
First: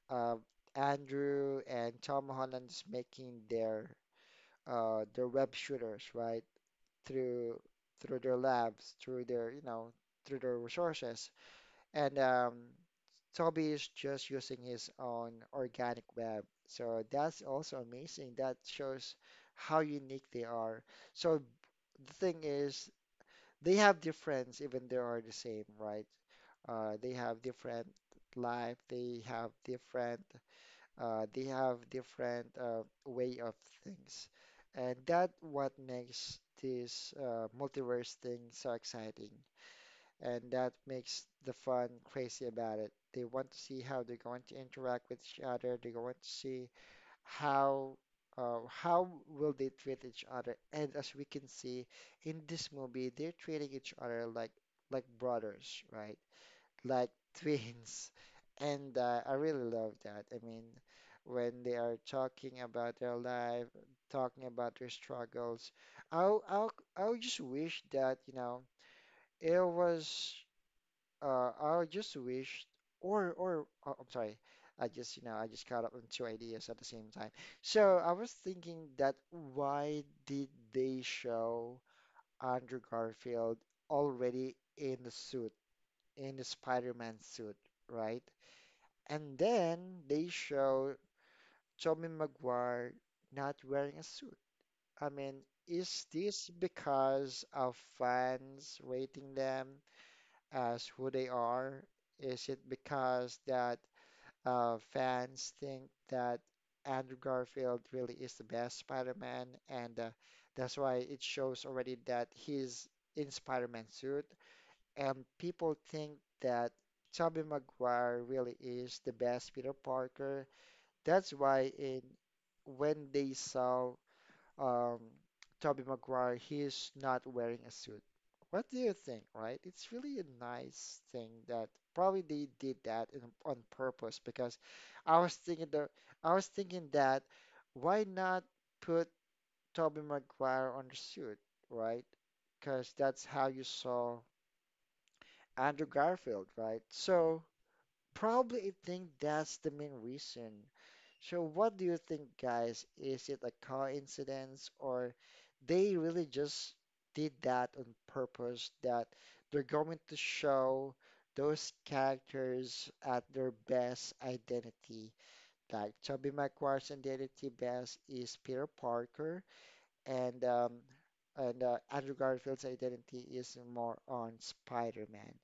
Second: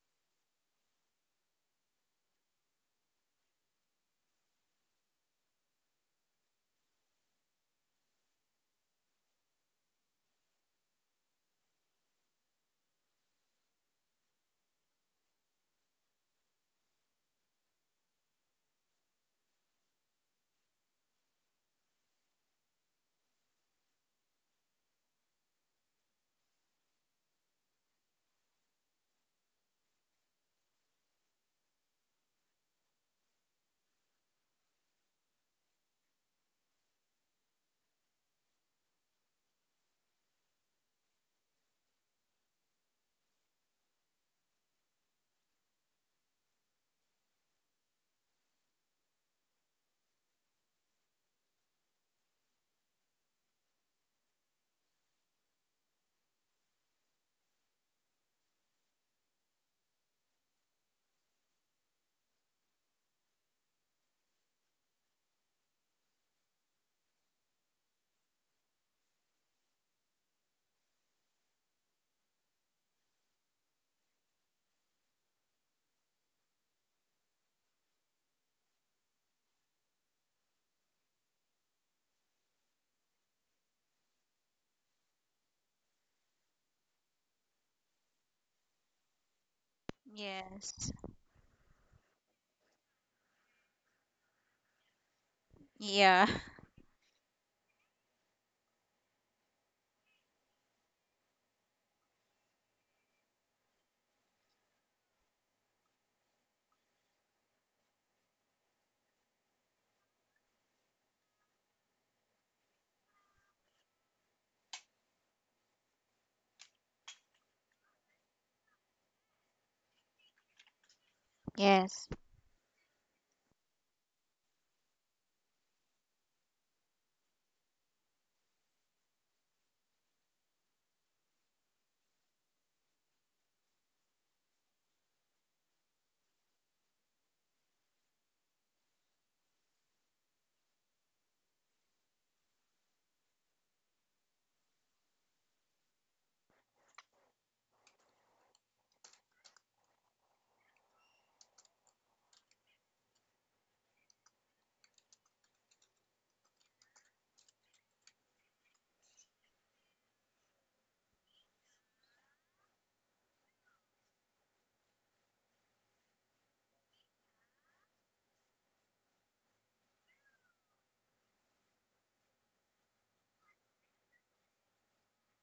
S1: uh, Andrew and Tom Holland's making their web shooters, right? Through through their you know through their resources. And Toby is just using his own organic web. So that's also amazing. That shows how unique they are. So the thing is, they have difference, even they are the same, right? They have different life. They have different. They have different way of things, and that what makes this multiverse thing so exciting and that makes the fun crazy about it. They want to see how they're going to interact with each other. They want to see how how will they treat each other. And as we can see in this movie, they're treating each other like brothers, right? Like twins. And I really love that. I mean, when they are talking about their life, talking about their struggles, I'll I'll I'll just wish that, you know, it was I just wish, or oh, I'm sorry, I just caught up on two ideas at the same time. So I was thinking, that why did they show Andrew Garfield already in the suit, in the Spider-Man suit, right? And then they
S2: Yes.
S1: show Tobey Maguire not wearing a suit. I mean, is
S2: Yeah.
S1: this because of fans rating them as who they are? Is it because that fans think that Andrew Garfield really is the best Spider-Man, and that's why it shows already that he's in Spider-Man suit, and people think that Tobey Maguire really is the best Peter Parker. That's why in
S2: Yes.
S1: when they saw um, Tobey Maguire, he's not wearing a suit. What do you think, right? It's really a nice thing that probably they did that on purpose. Because I was thinking the I was thinking, that why not put Tobey Maguire on the suit, right? Because that's how you saw Andrew Garfield, right? So probably I think that's the main reason. So what do you think, guys? Is it a coincidence, or they really just did that on purpose, that they're going to show those characters at their best identity? Like Tobey Maguire's identity best is Peter Parker, and Andrew Garfield's identity is more on Spider-Man.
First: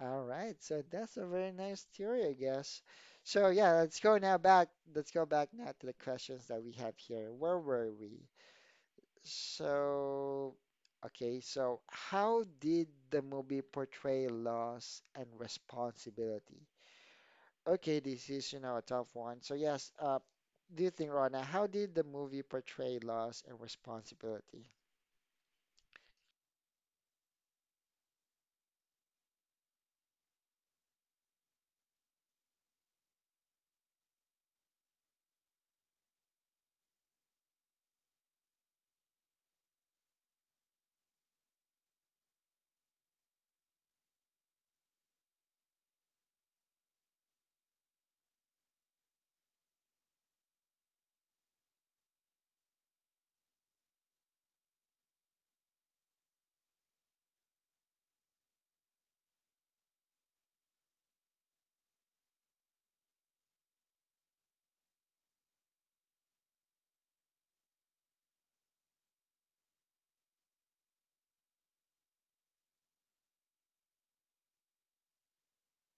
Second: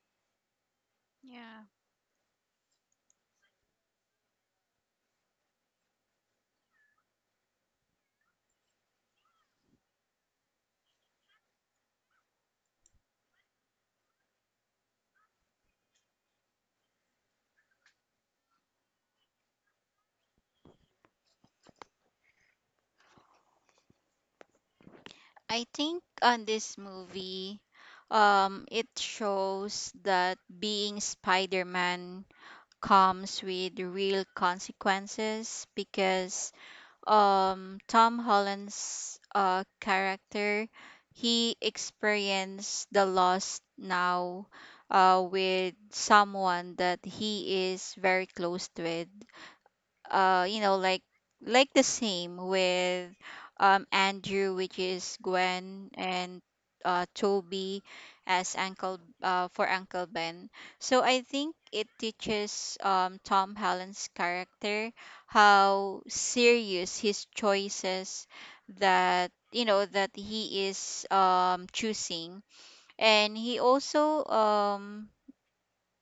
S1: All right, so that's a very
S2: Yeah.
S1: nice theory, I guess. So yeah, let's go now back. Let's go back now to the questions that we have here. Where were we? So, okay, so how did the movie portray loss and responsibility? Okay, this is, you know, a tough one. So yes, do you think, Rona, how did the movie portray loss and responsibility?
S2: I think on this movie, it shows that being Spider-Man comes with real consequences, because Tom Holland's character, he experienced the loss now with someone that he is very close with. You know like the same with Andrew, which is Gwen, and Toby as Uncle Ben. So I think it teaches Tom Holland's character how serious his choices that you know that he is choosing. And he also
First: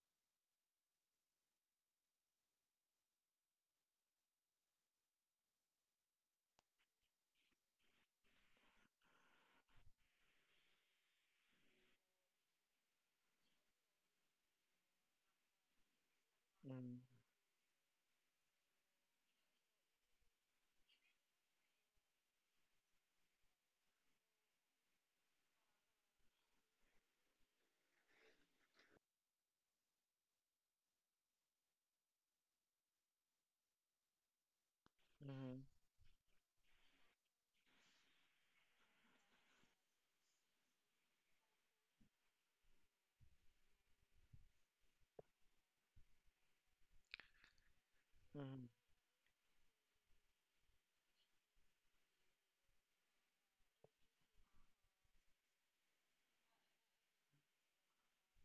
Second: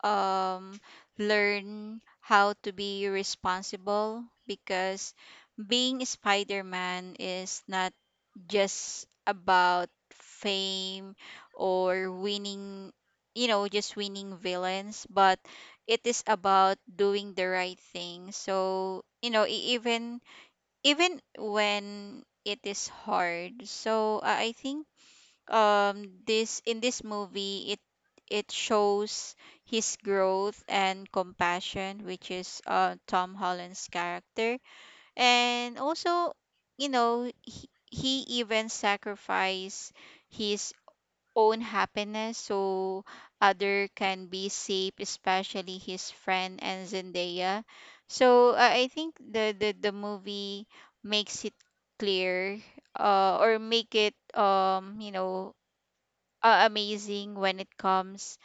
S2: um, learn how to be responsible, because being Spider-Man is not just about fame or winning, you know, just winning villains, but it is about
S1: Mm-hmm,
S2: doing the right thing. So, you know, even even when it is hard. So, I think this in this movie it shows his growth and compassion, which is Tom Holland's character. And also, you know, he even sacrificed his own happiness so other can be safe, especially his friend and Zendaya. So
S1: mm-hmm.
S2: I think the movie makes it clear, or make it amazing when it comes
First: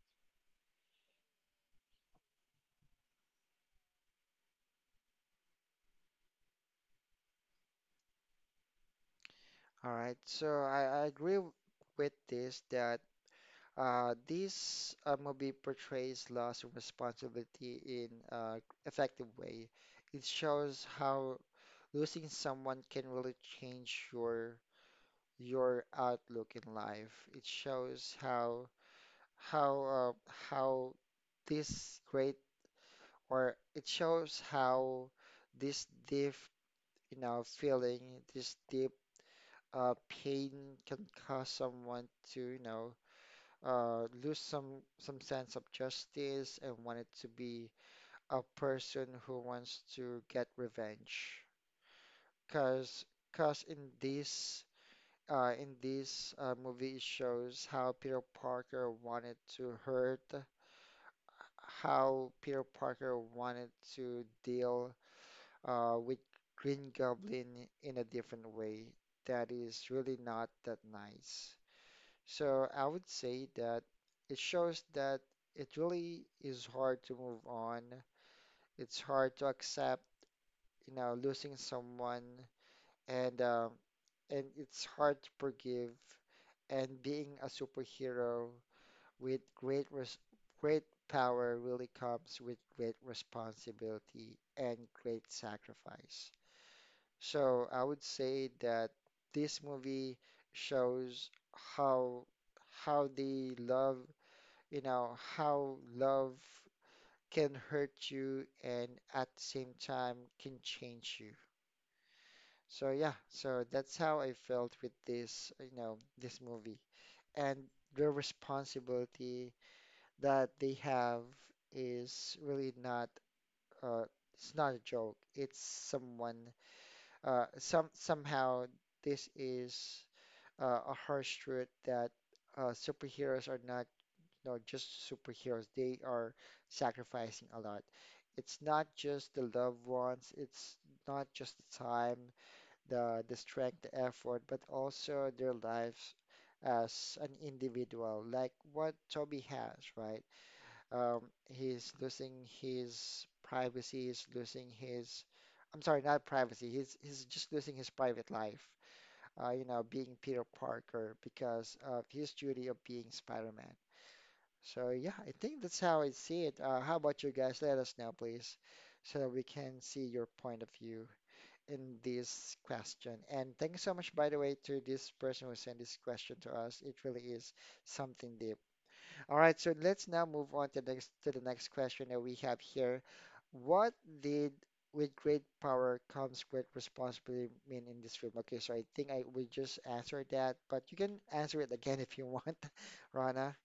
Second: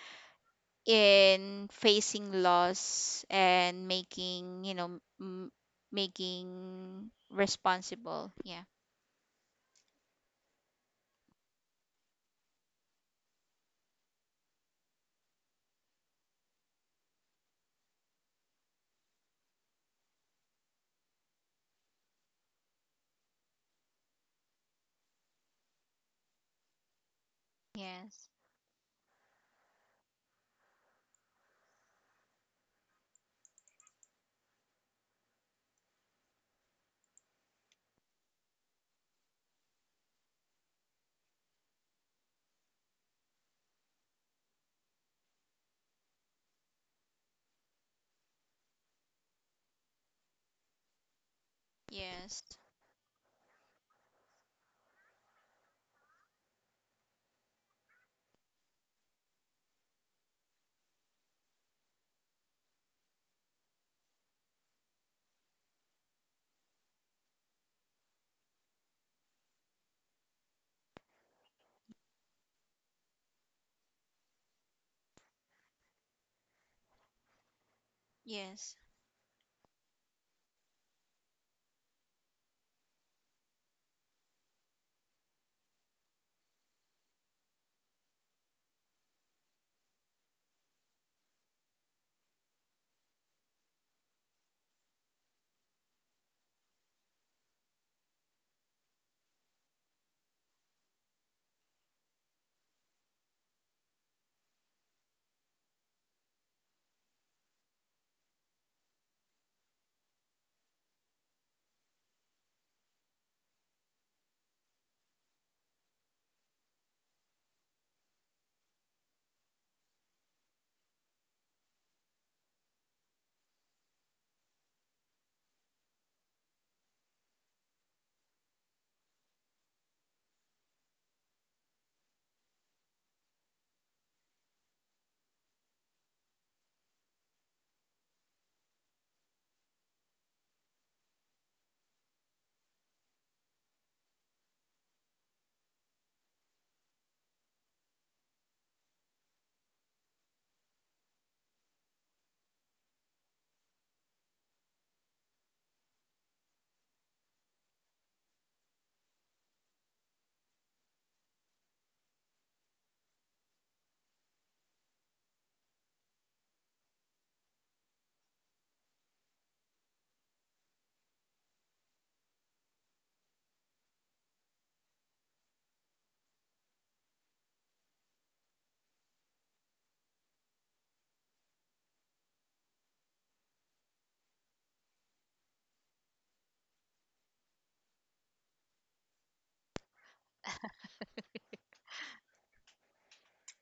S2: in facing loss and making, you know, making responsible. Yeah.
S1: All right, so I agree with this that this movie portrays loss and responsibility in a effective way. It shows how losing someone can really change your outlook in life. It shows
S2: Yes.
S1: how how this great or it shows how this deep, you know, feeling, this deep pain can cause someone to, you know, lose some sense of justice and wanted to be a person who wants to get revenge.
S2: Yes.
S1: Cause cause in this movie, it shows how Peter Parker wanted to hurt, how Peter Parker wanted to deal with Green Goblin in a different way that is really not that nice. So I would say that it shows that it really is hard to move on.
S2: Yes.
S1: It's hard to accept, you know, losing someone, and um, and it's hard to forgive. And being a superhero with great power really comes with great responsibility and great sacrifice. So I would say that this movie shows how how they love you know, how love can hurt you, and at the same time can change you. So yeah, so that's how I felt with this, you know, this movie. And the responsibility that they have is really not uh it's not a joke. It's someone somehow this is a harsh truth that superheroes are not not just superheroes. They are sacrificing a lot. It's not just the loved ones, it's not just the time, the strength, the effort, but also their lives as an individual, like what Toby has, right? Um, he's losing his privacy, he's losing his, I'm sorry, not privacy, he's just losing his private life, you know, being Peter Parker because of his duty of being Spider-Man. So yeah, I think that's how I see it. How about you guys? Let us know, please, so that we can see your point of view in this question. And thank you so much, by the way, to this person who sent this question to us. It really is something deep. All right, so let's now move on to the next question that we have here. What did with great power comes great responsibility mean in this film? Okay, so I think I will just answer that, but you can answer it again if you want, Rana.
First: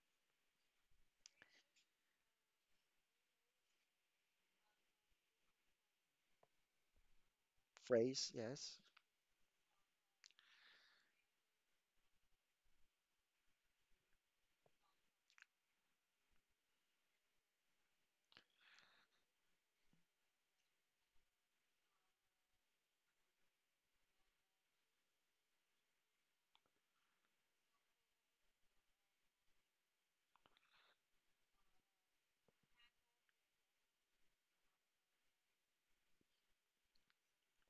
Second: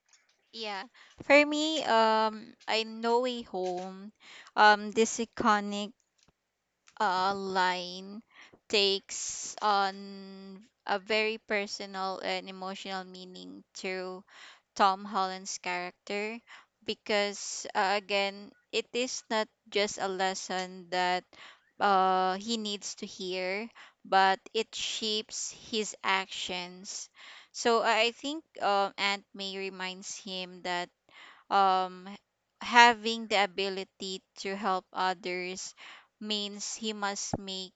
S2: Yeah, for me, I know a home. This iconic line
S1: Phrase, yes.
S2: takes on a very personal and emotional meaning to Tom Holland's character, because again, it is not just a lesson that he needs to hear, but it shapes his actions. So I think, Aunt May reminds him that, um, having the ability to help others means he must make,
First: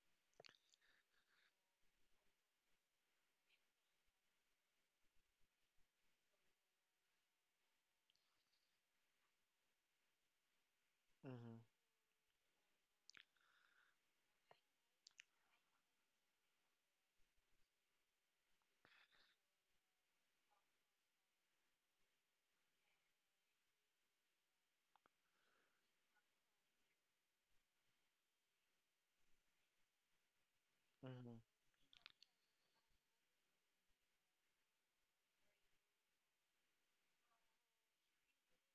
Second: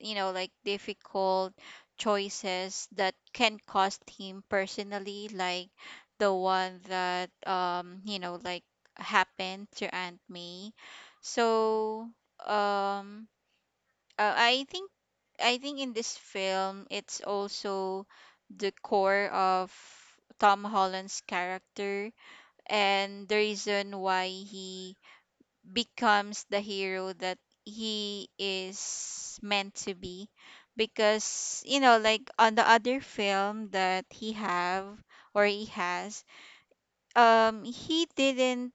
S2: you know, like, difficult choices that can cost him personally, like the one that, you know, like happened to Aunt May.
S1: Hmm.
S2: So, um, uh, I think, I think in this film, it's also the core of Tom Holland's character and the reason why he becomes the hero that he is meant to be,
S1: Mm-hmm,
S2: because you know, like, on the other film that he have, or he has, he didn't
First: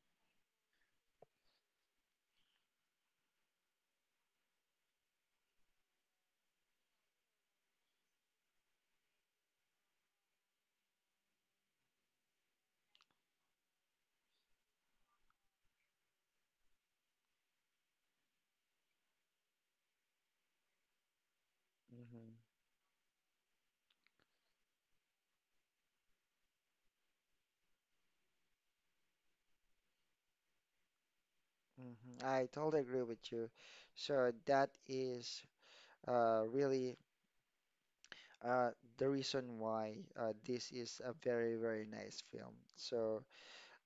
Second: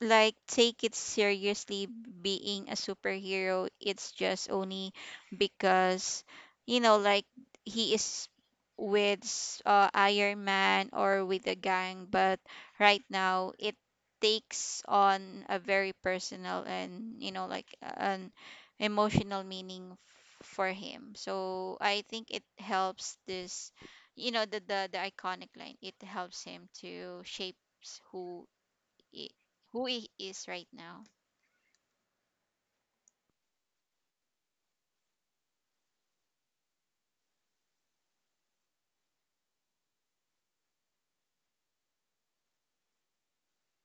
S2: like take it seriously being a superhero. It's just only because, you know, like, he is with Iron Man or with the gang, but right now it takes on a very personal and, you know, like an emotional meaning for him. So I think
S1: mm-hmm,
S2: it helps this, you know, the iconic line, it helps him to shape who i- who he is right now.
S1: mm-hmm. I totally agree with you. So that is really uh, the reason why this is a very, very nice film. So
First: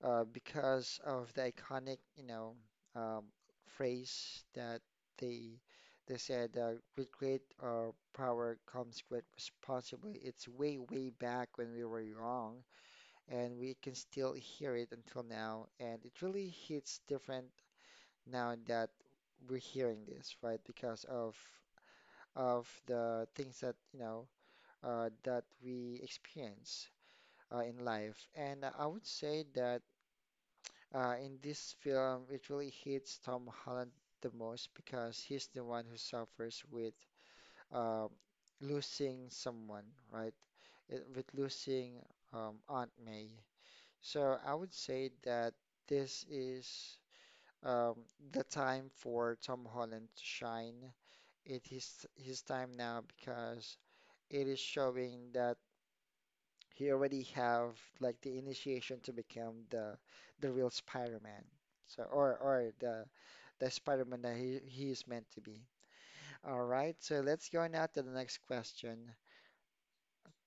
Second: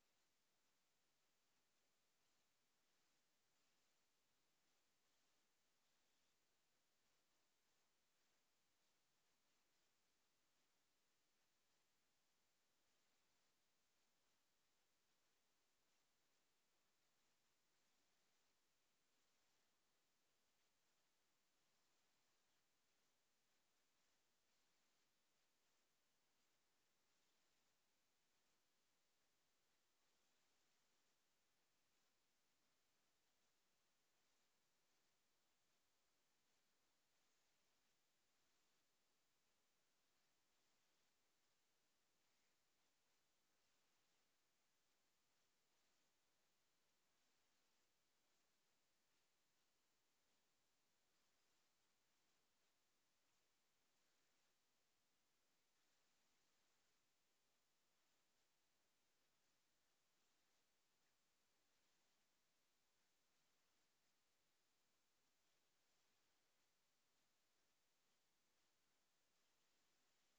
S1: because of the iconic, you know, um, phrase that they they said, with great power comes great responsibility. It's way, way back when we were young, and we can still hear it until now, and it really hits different now that we're hearing this, right? Because of the things that, you know, that we experience in life. And I would say that in this film, it really hits Tom Holland the most because he's the one who suffers with um, losing someone, right? With losing Aunt May. So I would say that this is um, the time for Tom Holland to shine. It is his time now because it is showing that he already have like the initiation to become the real Spider-Man. Or the Spider-Man that he is meant to be. All right, so let's go now to the next question.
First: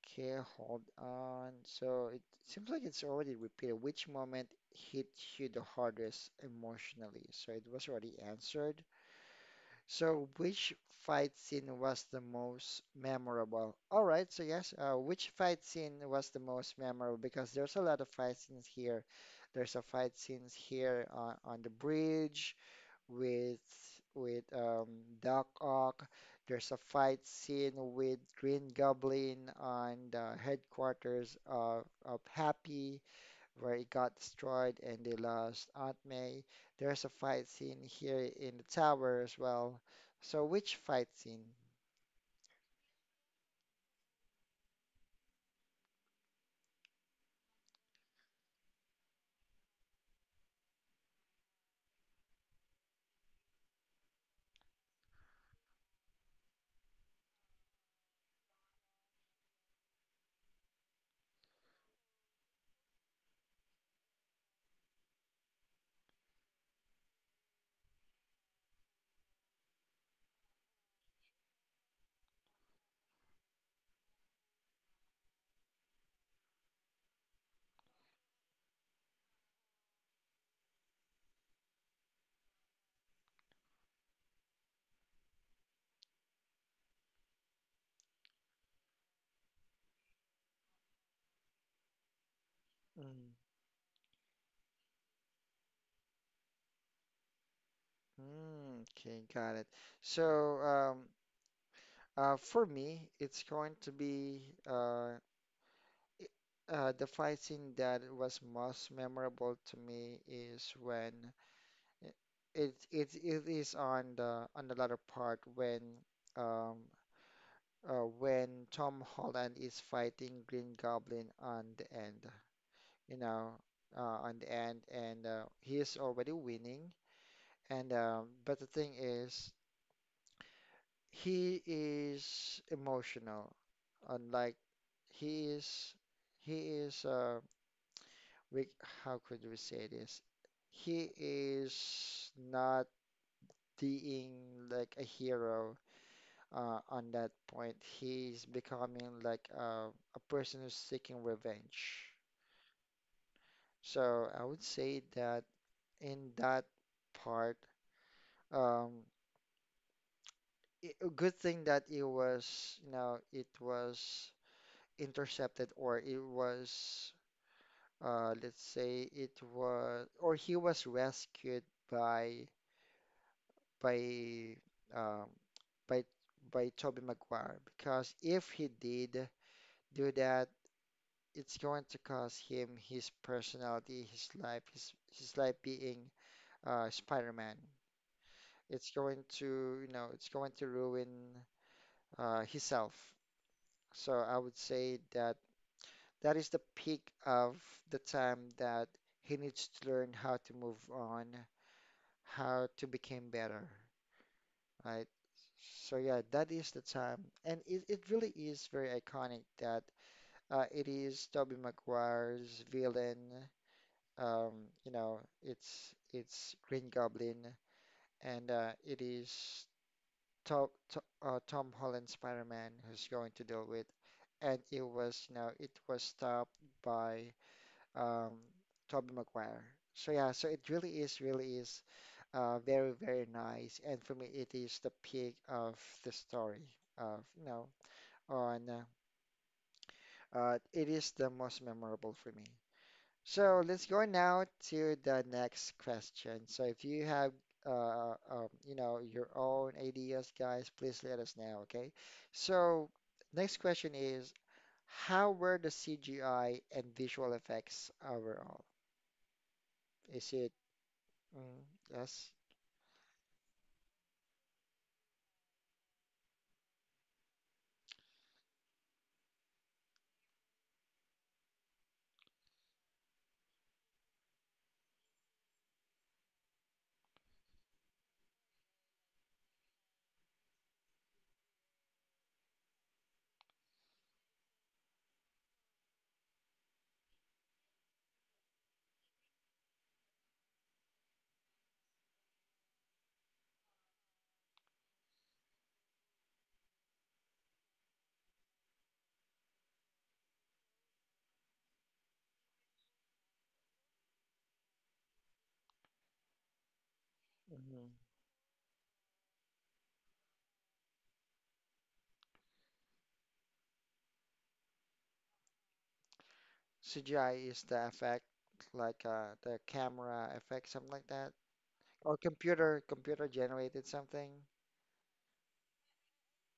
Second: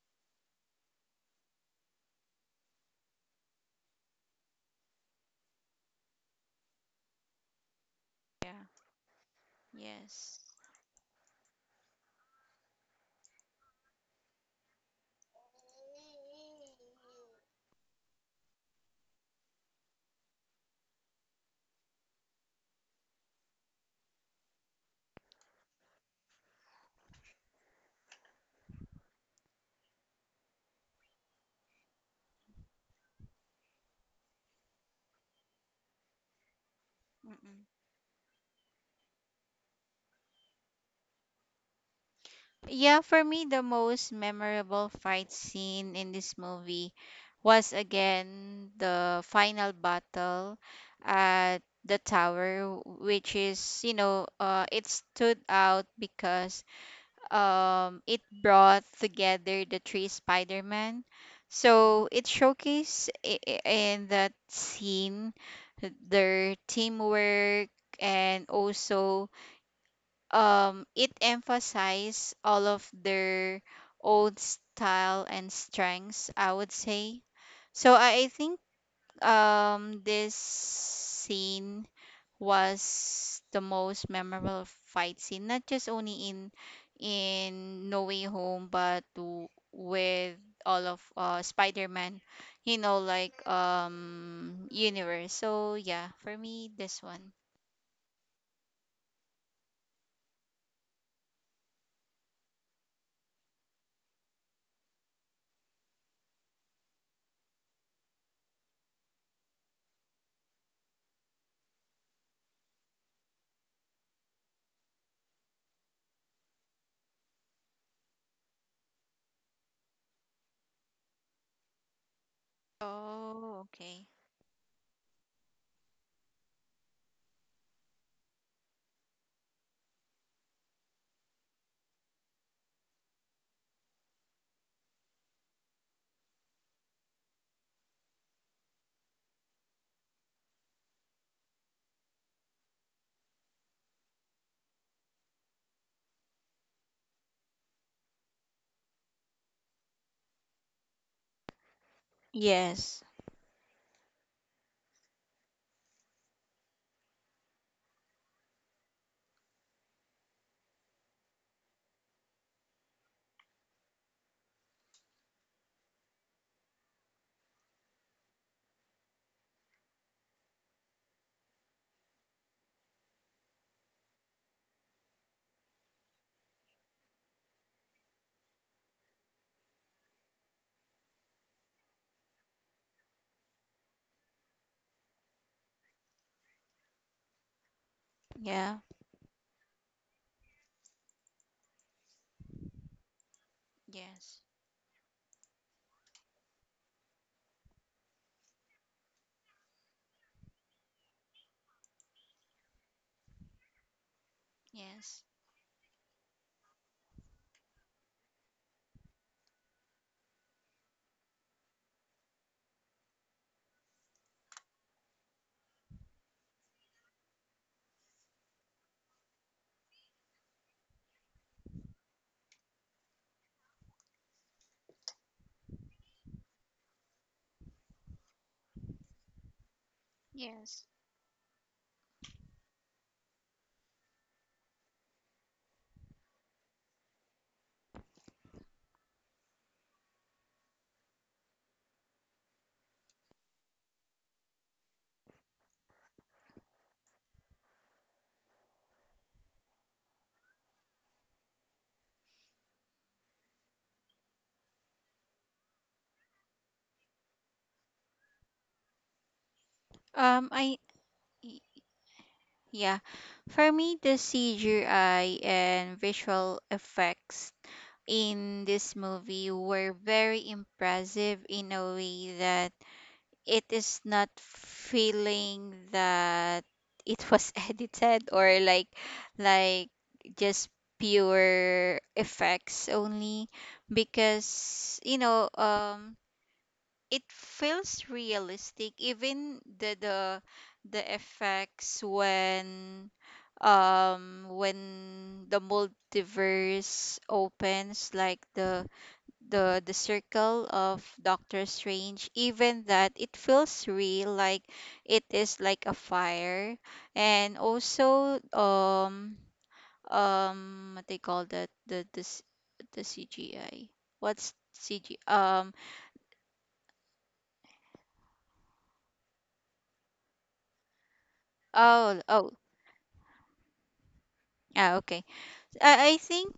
S1: Okay, hold on. So it seems like it's already repeated. Which moment hit you the hardest emotionally? So it was already
S2: Yeah.
S1: answered. So,
S2: Yes.
S1: which fight scene was the most memorable? All right, so yes, which fight scene was the most memorable? Because there's a lot of fight scenes here. There's a fight scenes here on the bridge with with um, Doc Ock. There's a fight scene with Green Goblin on the headquarters of Happy, where it got destroyed and they lost Aunt May. There's a fight
S2: Mm-mm.
S1: scene here in the tower as well. So which fight scene?
S2: Yeah, for me, the most memorable fight scene in this movie was, again, the final battle at the tower, which is, you know, it stood out because, it brought together the three Spider-Man. So it showcased in that scene their teamwork, and also, it emphasized all of their own style and strengths, I would say. So I think, this scene was the most memorable fight scene not just only in No Way Home, but with all of Spider-Man, you know, like,
S1: Hmm.
S2: universe. So yeah, for me, this one.
S1: Okay, got it. So for me, it's going to be uh, the fight scene that was most memorable to me is when i- it is on the latter part um when Tom Holland is fighting Green Goblin on the end, you know,
S2: Oh, okay.
S1: on the end, and he is already winning. And but the thing is, he is emotional. Unlike he is, he is. We, how could we say this? He is not being like a hero on that point. He's becoming like a person who's seeking revenge.
S2: Yes.
S1: So I would say that in that part, um, a good thing that it was, you know, it was intercepted, or it was, let's say it was, or he was rescued by by um, by by Tobey Maguire, because if he did do that, it's going to cost him his personality, his life, his life being Spider-Man.
S2: Yeah.
S1: It's going to, you know, it's going to ruin himself. So I
S2: Yes.
S1: would say that that is the peak of the time that he needs to learn how to move on, how to become better, right?
S2: Yes.
S1: So yeah, that is the time, and it really is very iconic that it is Tobey Maguire's villain. Um, you know, it's Green Goblin, and it is Tom Holland Spider-Man who's going to deal with, and it was, you know, it was stopped by um, Tobey Maguire. So yeah, so it
S2: Yes.
S1: really is very, very nice, and for me it is the peak of the story of, you know, on it is the most memorable for me. So let's go now to the next question. So if you have, you know, your own ideas, guys, please let us know, okay? So next question is, how were the CGI and visual effects overall? Is it,
S2: I
S1: mm,
S2: y-
S1: yes,
S2: yeah, for me, the CGI and visual effects in this movie were very impressive, in a way that it is not feeling that it was edited or like, just pure effects only, because, you know, it feels realistic, even the the effects when, when the multiverse opens, like the the circle of Doctor Strange, even that, it feels real, like it is like a fire. And
S1: mhm.
S2: also, what they call that, the the CGI. What's CG?
S1: CGI is the effect, like the camera effect, something like that, or
S2: Oh, oh,
S1: computer generated something?
S2: ah, okay. I think,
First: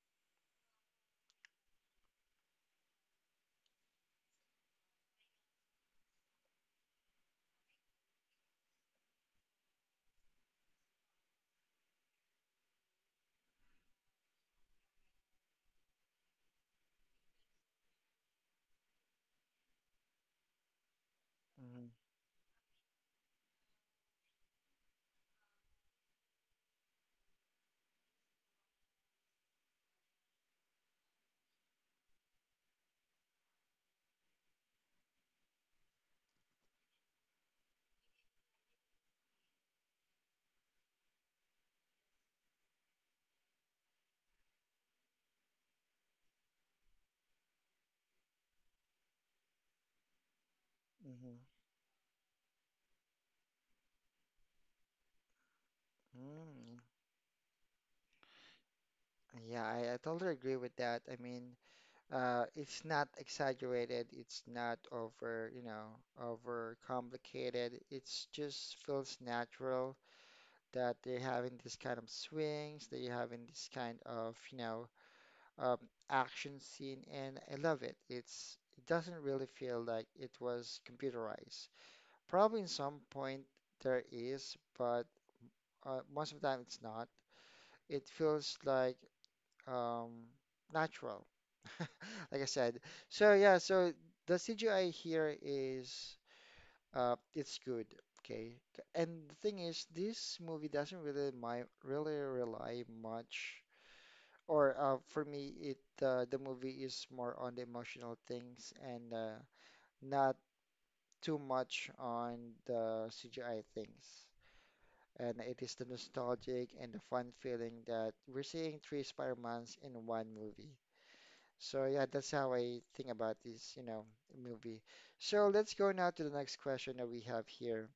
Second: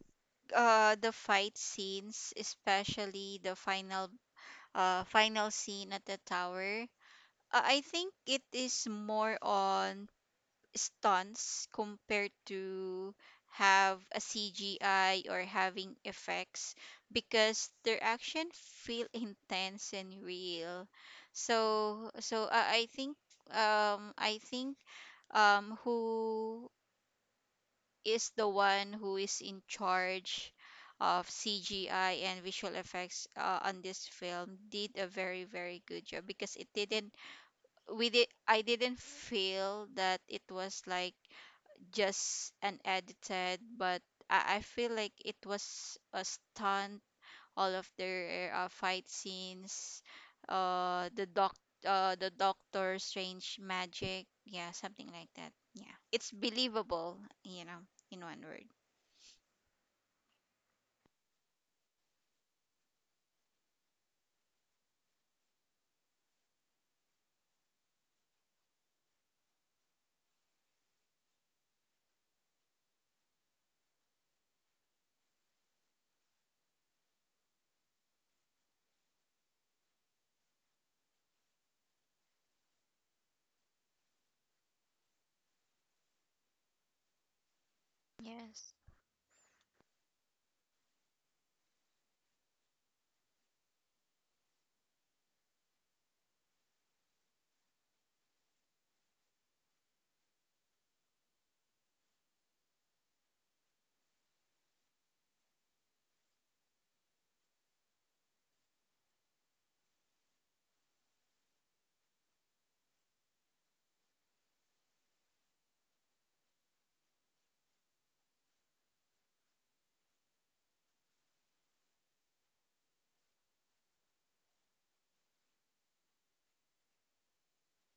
S2: the fight scenes, especially the final final scene at the tower. I think it is more on stunts compared to have a CGI or having effects, because their action feel intense and real.
S1: Mhm.
S2: So so I think, I think, who is the one who is in charge of CGI and visual effects, on this film, did a very very good job, because it didn't, we did, I didn't feel that it was like just unedited, but I feel like it was a stunt. All of their fight scenes, uh, the
S1: Mhm.
S2: doc, the Doctor Strange magic, yeah, something like that. Yeah, it's
S1: Mm,
S2: believable, you know, in one word.
S1: yeah, I totally agree with that. I mean, it's not exaggerated. It's not over, you know, over complicated. It's just feels natural, that they're having this kind of swings, that you're having this kind of, you know, um, action scene, and I love it. It's it doesn't really feel like it was computerized. Probably in some point there is, but most of the time it's not. It feels
S2: Yes.
S1: like, um, natural, like I said. So yeah, so the CGI here is it's good, okay. And the thing is, this movie doesn't really my really rely much, or for me, it the movie is more on the emotional things and not too much on the CGI things. And it is the nostalgic and the fun feeling that we're seeing three Spider-Mans in one movie. So yeah, that's how I think about this, you know, movie. So let's go now to the next question that we have here.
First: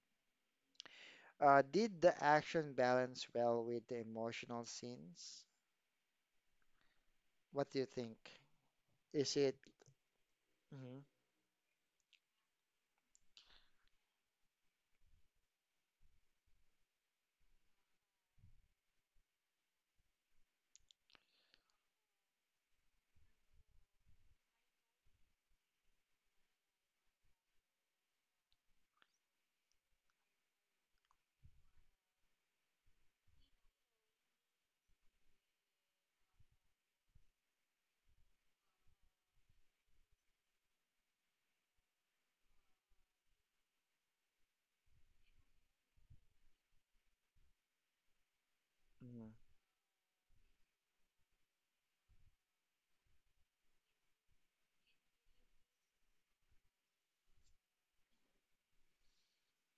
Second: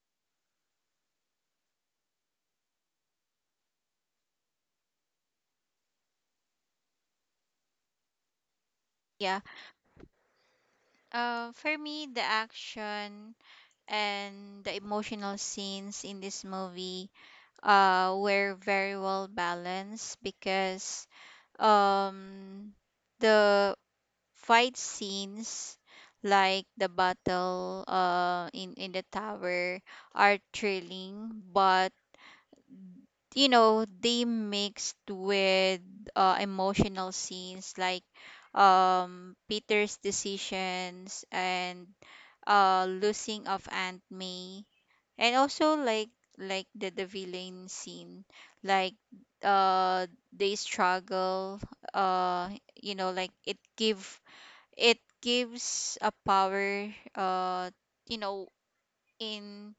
S1: Did the action balance well with the emotional scenes? What do you think? Is
S2: Yeah.
S1: it? Hmm.
S2: For me, the action and the emotional scenes in this movie were very well balanced, because um the fight scenes, like the battle in the tower, are thrilling, but, you know, they mixed with emotional scenes like, Peter's decisions and losing of Aunt May, and also like, the villain scene, like,
S1: Hmm.
S2: uh they struggle, uh you know, like, it gives a power, uh you know in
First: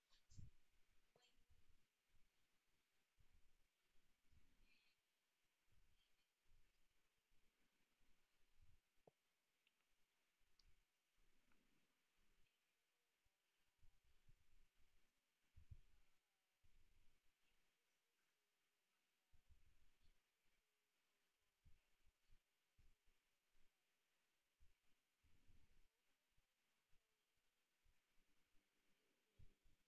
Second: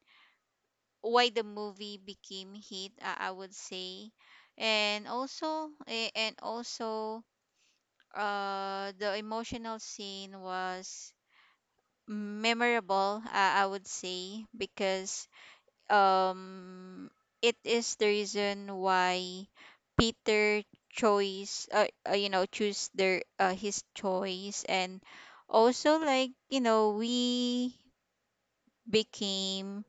S2: why the movie became hit, I would say. And also, the emotional scene was memorable, I would say, because, um it is the reason why Peter choice you know, choose their his choice. And also like, you know, we became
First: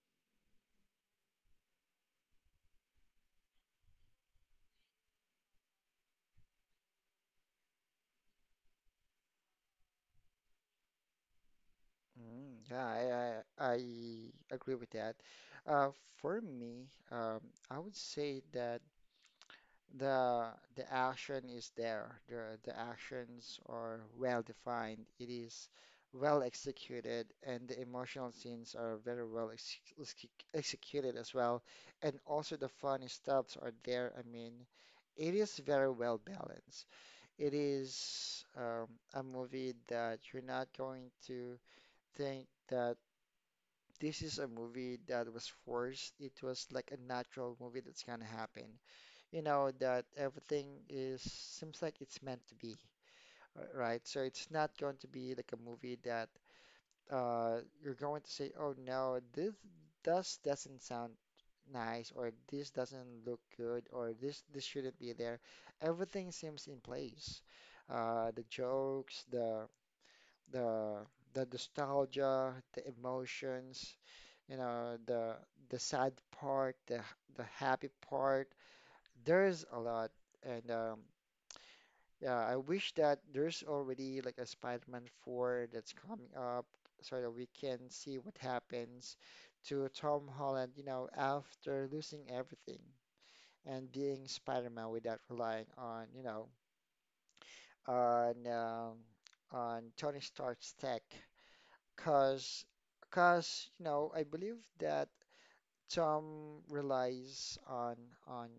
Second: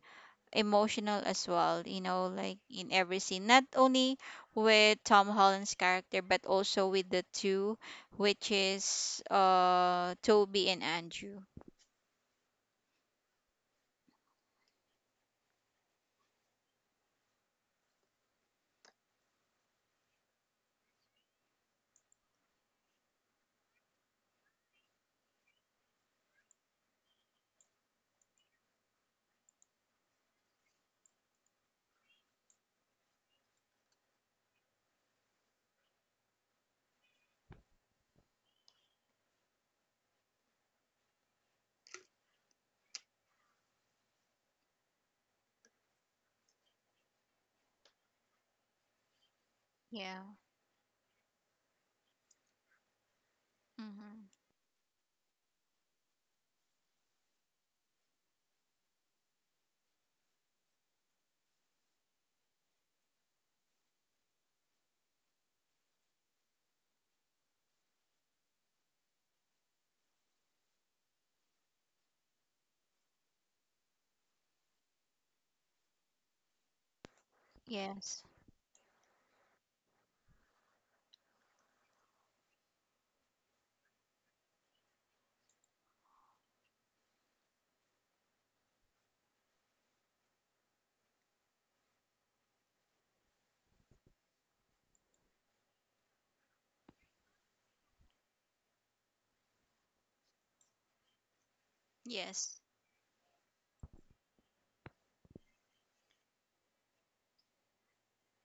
S2: emotional as well, you know, like, in every scene, not only with Tom Holland's character, but also with the two, which is Toby and Andrew.
S1: Hmm. Yeah, I agree with that. Uh, for me, I would say that the the action is there. The actions are well defined. It is well executed, and the emotional scenes are very well executed as well. And also the funny stuffs are there. I mean, it is very well balanced. It is a movie that you're not going to think that this is a movie that was forced. It was like a natural movie that's gonna happen, you know that
S2: Yeah.
S1: everything is seems like it's meant to be, right? So
S2: Mm-hmm.
S1: it's not going to be like a movie that you're going to say, "Oh no, this doesn't sound nice," or "This doesn't look good," or This shouldn't be there." Everything seems in place. The jokes, the the nostalgia, the emotions, you know, the sad part, the happy
S2: Yes.
S1: part, there's a lot, and yeah, I wish that there's already like a Spider-Man 4 that's coming up so that we can see what happens to Tom Holland, you know, after losing everything and being Spider-Man without relying on, you know, on on Tony Stark's tech, cause,
S2: Yes.
S1: cause you know, I believe that Tom relies on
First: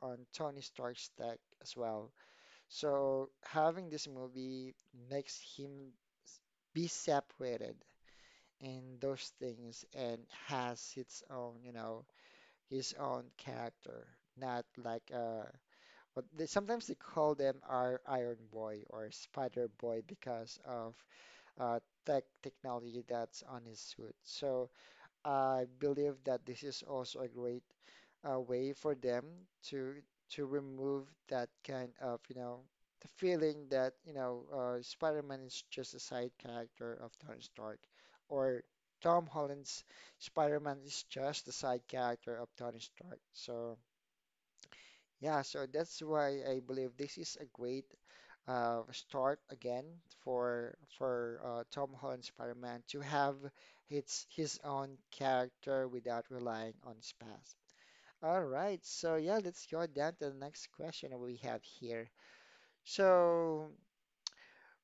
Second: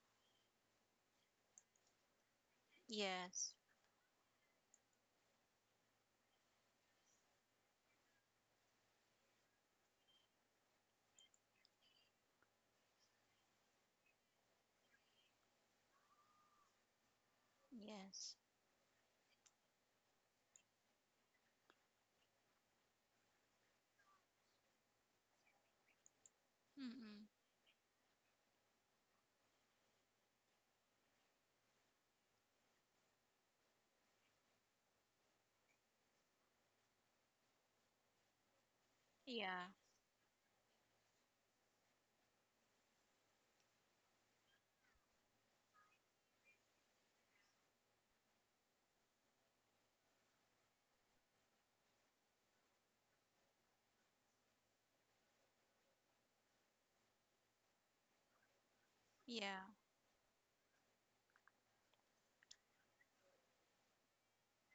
S1: on Tony Stark's tech as well. So
S2: Yes.
S1: having this movie makes him be separated in those things and has its own, you know, his own character, not like what they sometimes they call them our Iron
S2: Yes.
S1: Boy or Spider Boy because of uh tech technology that's on his suit. So I believe that this is also
S2: Mm-mm.
S1: a great way for them to to remove that kind of, you know, the feeling that, you know, Spider-Man is just a side character of Tony Stark, or Tom
S2: Yeah,
S1: Holland's Spider-Man is just the side character of Tony Stark. So yeah, so that's why I believe this is a great start again for Tom Holland Spider-Man to have its his own character without relying on his past. All right, so yeah, let's
S2: yeah.
S1: go down to the next question that we have here. So,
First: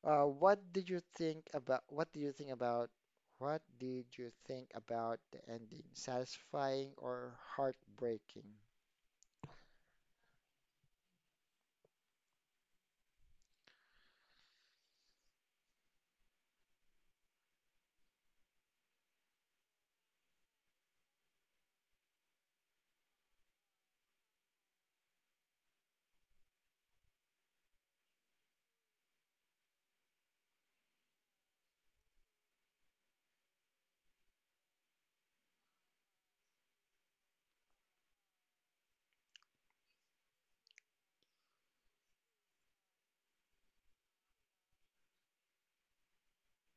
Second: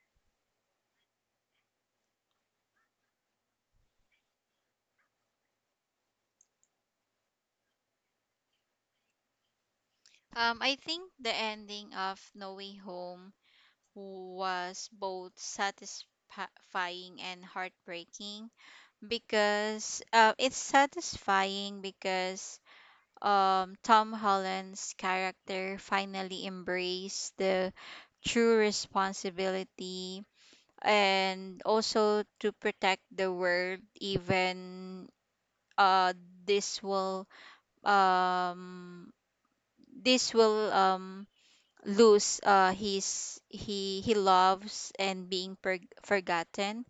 S1: what did you think about what did you think about what did you think about the ending? Satisfying or heartbreaking?
S2: I think the ending of No Way Home was both satisfying and heartbreaking, because it's satisfying because, Tom Holland's character finally embraced the true responsibility, and also to protect the world, even uh, this will um this will lose his he loves and being forgotten.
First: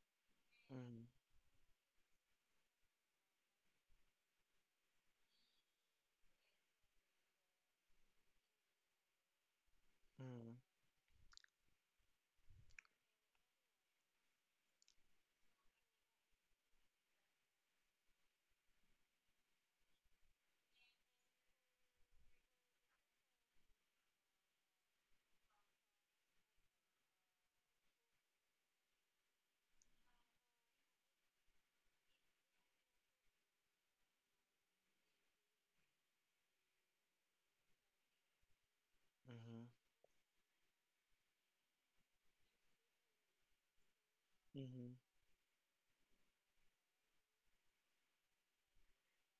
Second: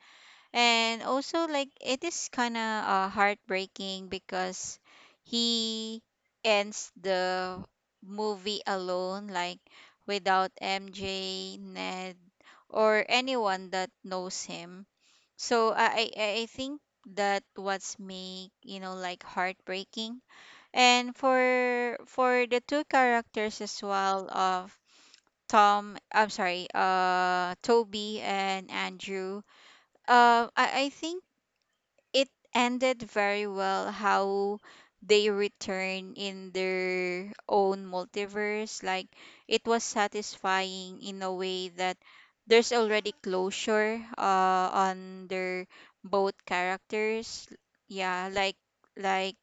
S2: And
S1: Mm-hmm.
S2: also like, it is kind of heartbreaking, because he ends the movie alone, like, without MJ, Ned, or anyone that knows him. So I think that what's make, you know, like, heartbreaking. And for the two characters as well of Tom, I'm sorry, Toby and Andrew. I think it ended very well how they return in their own multiverse. Like, it was satisfying in a way that there's already closure
S1: Mm-hmm. Mm-hmm.
S2: on their both characters. Yeah, like,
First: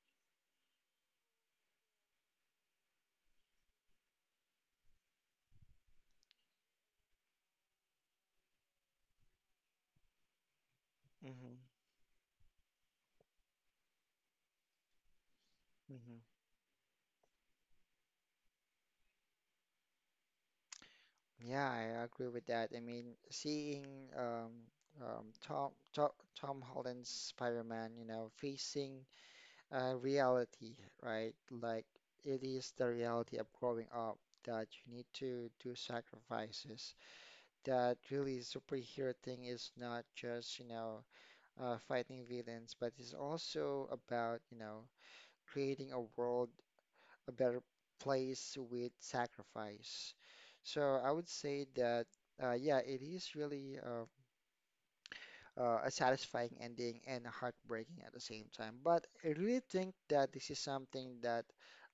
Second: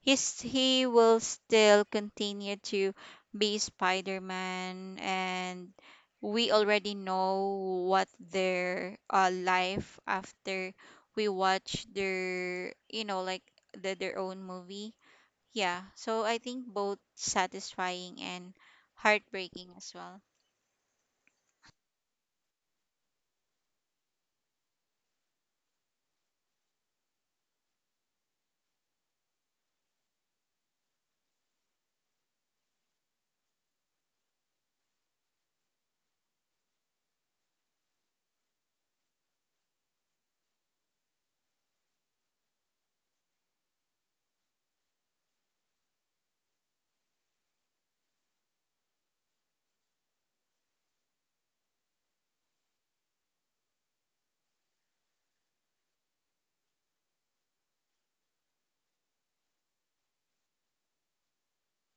S2: he will still continue to be Spider-Man, and we already know what their life after, we
S1: Mm-hmm.
S2: watch their, you know, like, their own movie. Yeah, so I think both satisfying and heartbreaking as well.
S1: Yeah, I agree with that. I mean, seeing um, Tom Tom Holland's Spider-Man, you know, facing reality, right? Like it is the reality of growing up that you need to do sacrifices. That really superhero thing is not just, you know, fighting villains, but it's also about, you know, creating a world, a better place with sacrifice. So I would say that, yeah, it is really a satisfying ending and heartbreaking at the same time. But I really think that this is something that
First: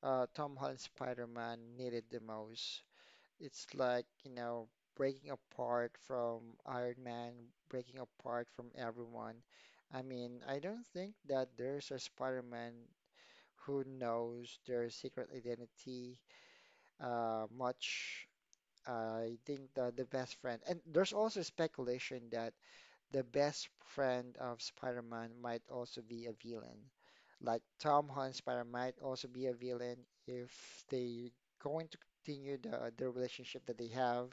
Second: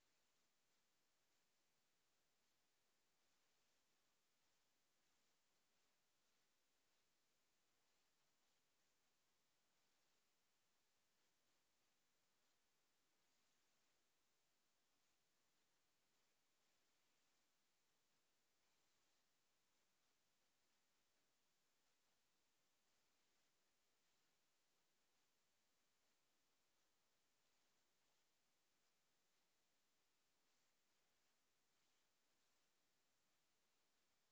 S1: Tom Holland Spider-Man needed the most. It's like, you know, breaking apart from Iron Man, breaking apart from everyone. I mean, I don't think that there's a Spider-Man who knows their secret identity much. I think the best friend, and there's also speculation that the best friend of Spider-Man might also be a villain. Like Tom Holland Spider might also be a villain if they going to continue the relationship that they have,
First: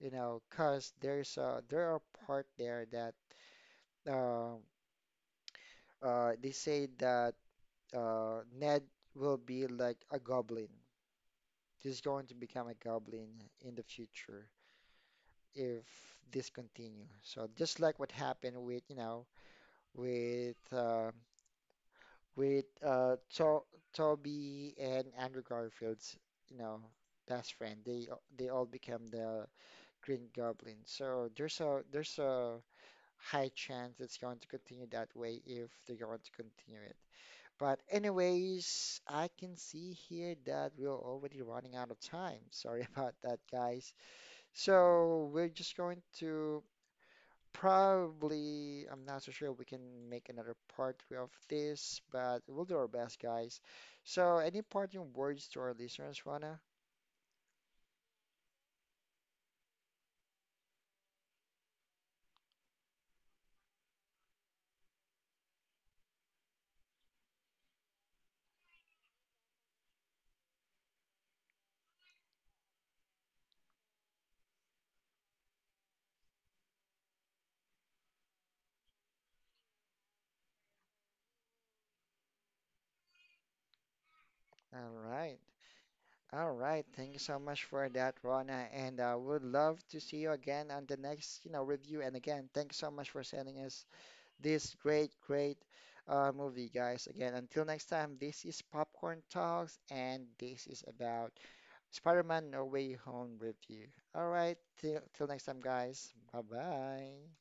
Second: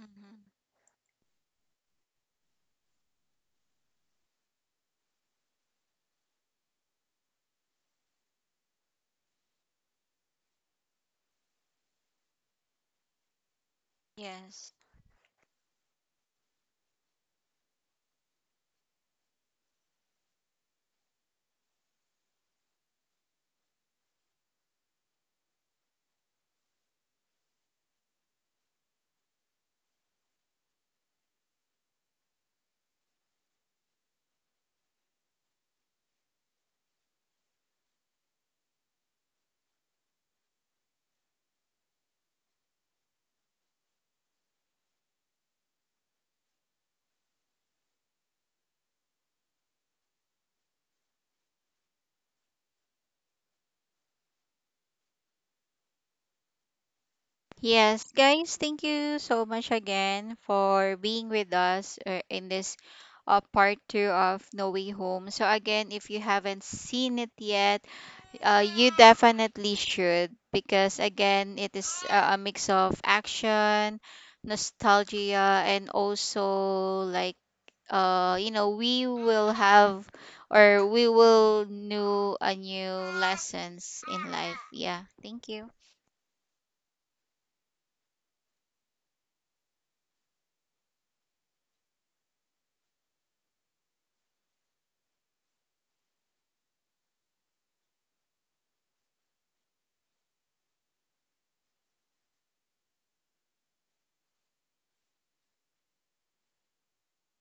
S1: you know, cause there's a there are part there that uh, they say that Ned will be like a goblin. He's going to become a goblin in the future.
S2: Yes.
S1: If this continues, so just like what happened with, you know, with uh, with to Toby and Andrew Garfield's, you know, best friend. They all become the Green Goblin. So there's a high chance it's going to continue that way if they're going to continue it. But anyways, I can see here that we're already running out of time. Sorry about that, guys. So we're just going to probably, I'm not so sure we can make another part of this, but we'll do our best, guys. So, any parting words to our listeners, Rana?
S2: Yes, guys, thank you so much again for being with us in this part two of No Way Home. So again, if you haven't seen it yet, uh, you definitely should, because again, it is a mix of action, nostalgia, and also like, you know, we will have or we will know a new lessons in life.
S1: All
S2: Yeah,
S1: right.
S2: thank you.
S1: All right. Thank you so much for that, Rana. And I would love to see you again on the next, you know, review. And again, thanks so much for sending us this great, great movie, guys. Again, until next time, this is Popcorn Talks, and this is about Spider-Man No Way Home review. All right, till next time, guys. Bye bye.